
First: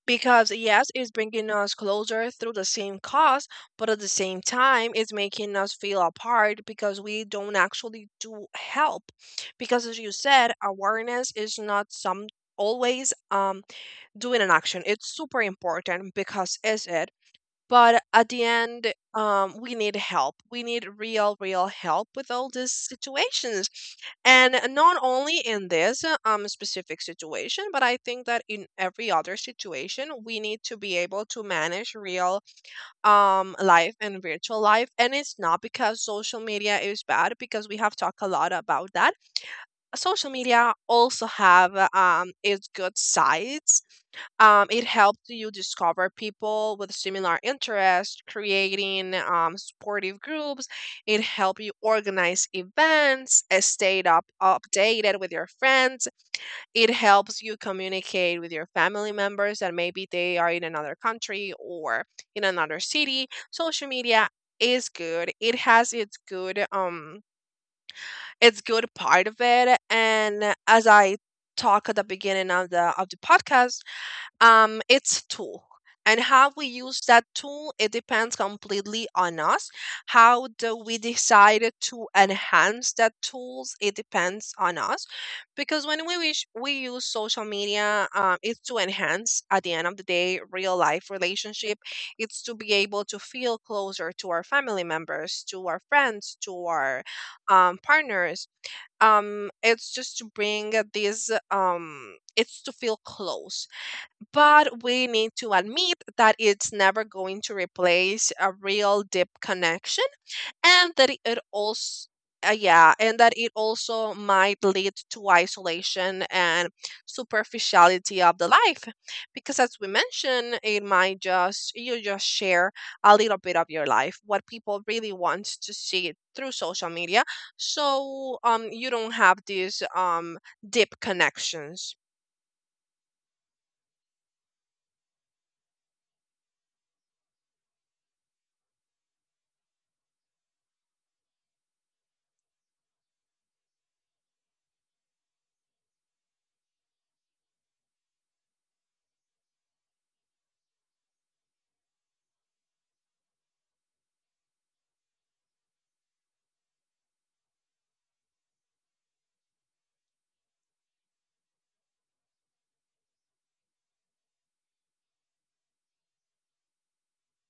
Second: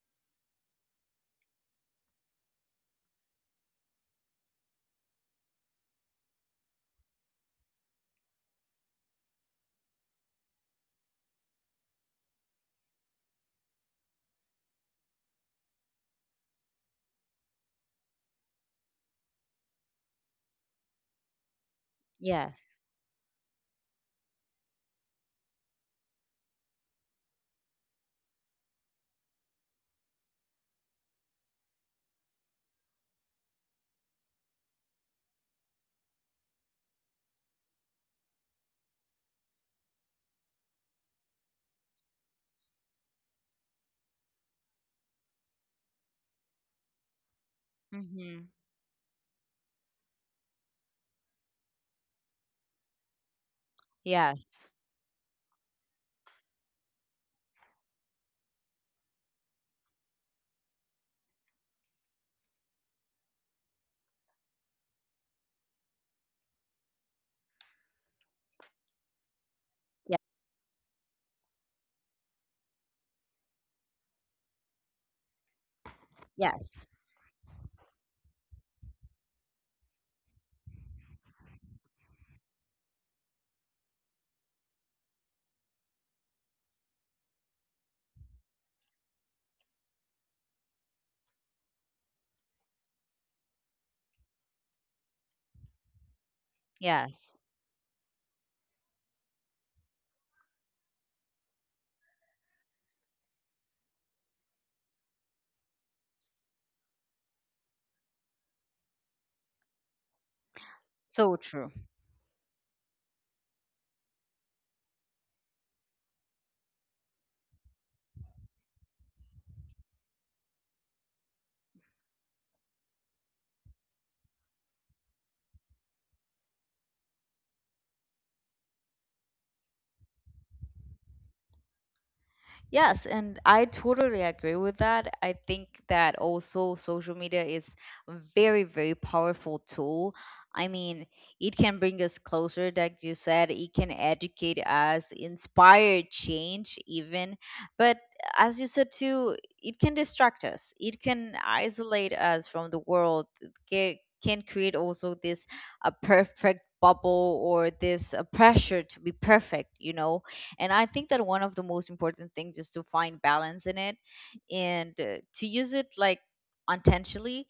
S1: Because yes, it's bringing us closer through the same cause, but at the same time, it's making us feel apart because we don't actually do help. Because as you said, awareness is not some always doing an action. It's super important because is it, but at the end, we need help, we need real real help with all these
S2: Yes.
S1: situations, and not only in this, specific situation, but I think that in every other situation we need to be able to manage real, life and virtual life. And it's not because social media is bad, because we have talked a lot about that. Social media also have, its good sides. It helped you discover people with similar interests,
S2: Hmm.
S1: creating supportive groups. It helped you organize events, stay up
S2: Yes.
S1: updated with your friends. It helps you communicate with your family members that maybe they are in another country or in another city. Social media is good. It has its good part of it.
S2: Yeah.
S1: And as I talk at the beginning of the podcast, it's tool, and how we
S2: Yes.
S1: use that tool it depends completely on us. How do we decide to enhance that tools it depends on us, because when we wish we use social media, it's to enhance at the end of the day real life relationship. It's to be able to feel closer to our family members, to our friends, to our,
S2: Yes.
S1: partners. It's just to bring this it's to feel close, but we need to admit that it's never going to replace a real deep connection, and that it
S2: So true.
S1: also yeah, and that it also might lead to isolation and superficiality of the life, because as we mentioned, it might just you just share a little bit of your life, what people really want to see through social media. So you don't have these deep connections.
S2: Yes, and I totally agree with that. I think that also social media is a very, very powerful tool. I mean, it can bring us closer, like you said, it can educate us, inspire change, even. But as you said too, it can distract us, it can isolate us from the world, it can create also this a perfect bubble or this a pressure to be perfect, you know. And I think that one of the most important things is to find balance in it, and to use it like intentionally,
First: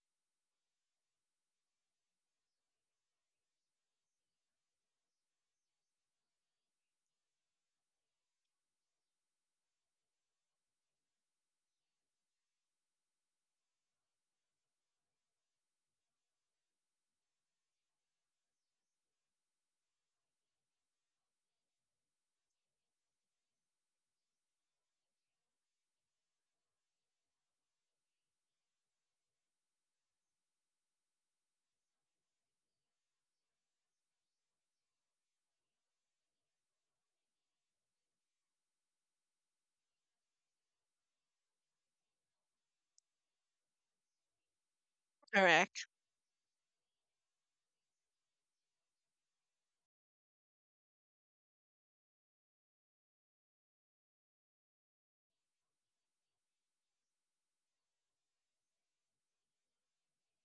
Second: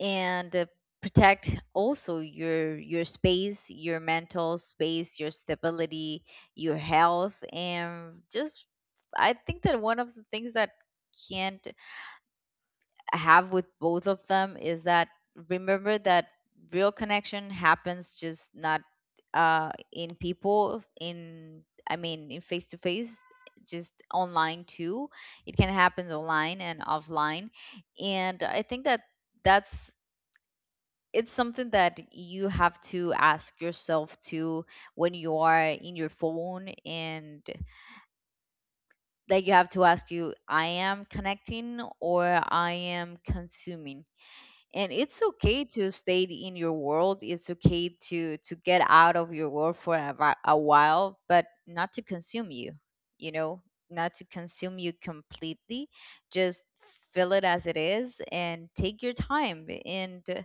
S2: and protect also your space, your mental space, your stability, your health. And just, I think that one of the things that can't have with both of them is that, remember that real connection happens just not, uh, in people in, I mean, in face to face, just online too. It can happen online and offline. And I think that that's, it's something that you have to ask yourself too, when you are in your phone, and that you have to ask you, I am connecting or I am consuming. And it's okay
S1: Correct.
S2: to stay in your world, it's okay to get out of your world for a, a while, but not to consume you. You know, not to consume you completely. Just feel it as it is and take your time. And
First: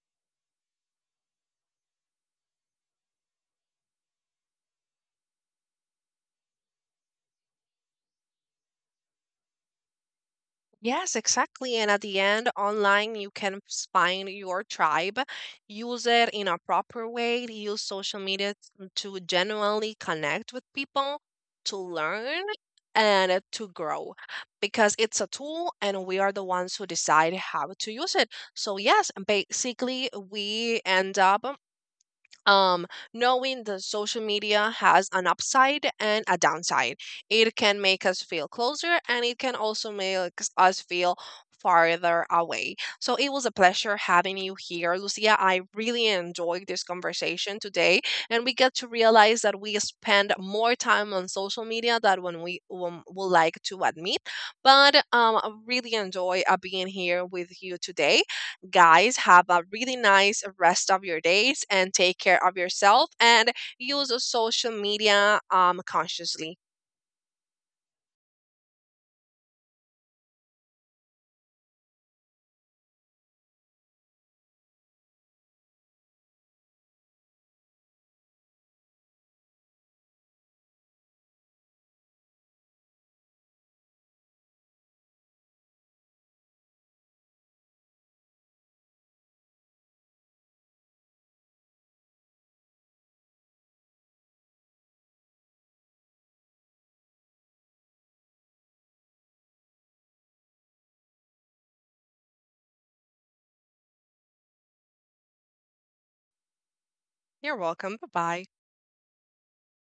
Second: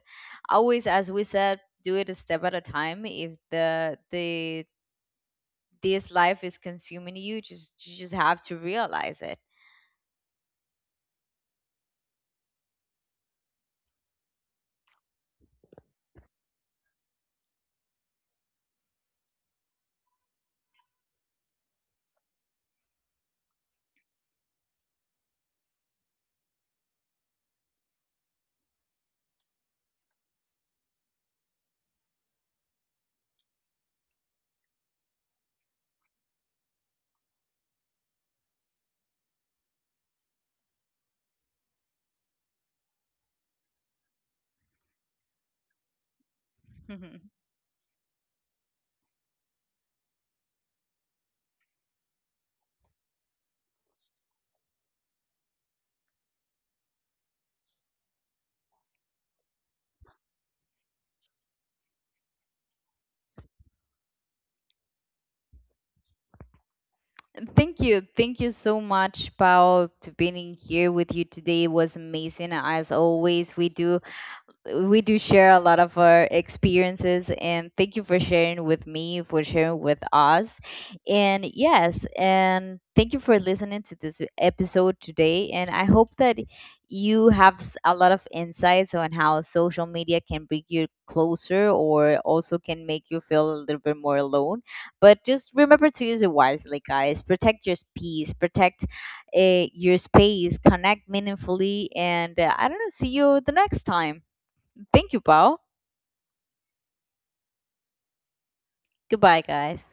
S2: always, as we said, do it a step at a time. If the this life is consuming you, just, you just have to realize it.
S1: Yes, exactly. And at the end, online, you can find your tribe, use it in a proper way, use social media to genuinely connect with people, to learn and, to grow, because it's a tool and we are the ones who decide how to use it. So, yes, basically, we end up, um, knowing that social media has an upside and a downside. It can make us feel closer and it can also make us feel farther away. So it was a pleasure having you here, Lucia. I really enjoyed this conversation today, and we get to realize that we spend more time on social media than when we, would like to admit. But I really enjoy being here with you today guys. Have a really nice rest of your days and take care of yourself, and use social media, consciously.
S2: Thank you. Thank you so much, Paul, to being here with you today. It was amazing. As always, we do share a lot of our experiences, and thank you for sharing with me, for sharing with us. And yes, and thank you for listening to this episode today. And I hope that you have a lot of insights on how social media can bring you closer or also can make you feel a little bit more alone. But just remember to use it wisely, guys. Protect your peace, protect, your space, connect meaningfully. And I don't know, see you the next time. Thank you, Paul.
S1: You're welcome. Bye bye.
S2: Goodbye, guys.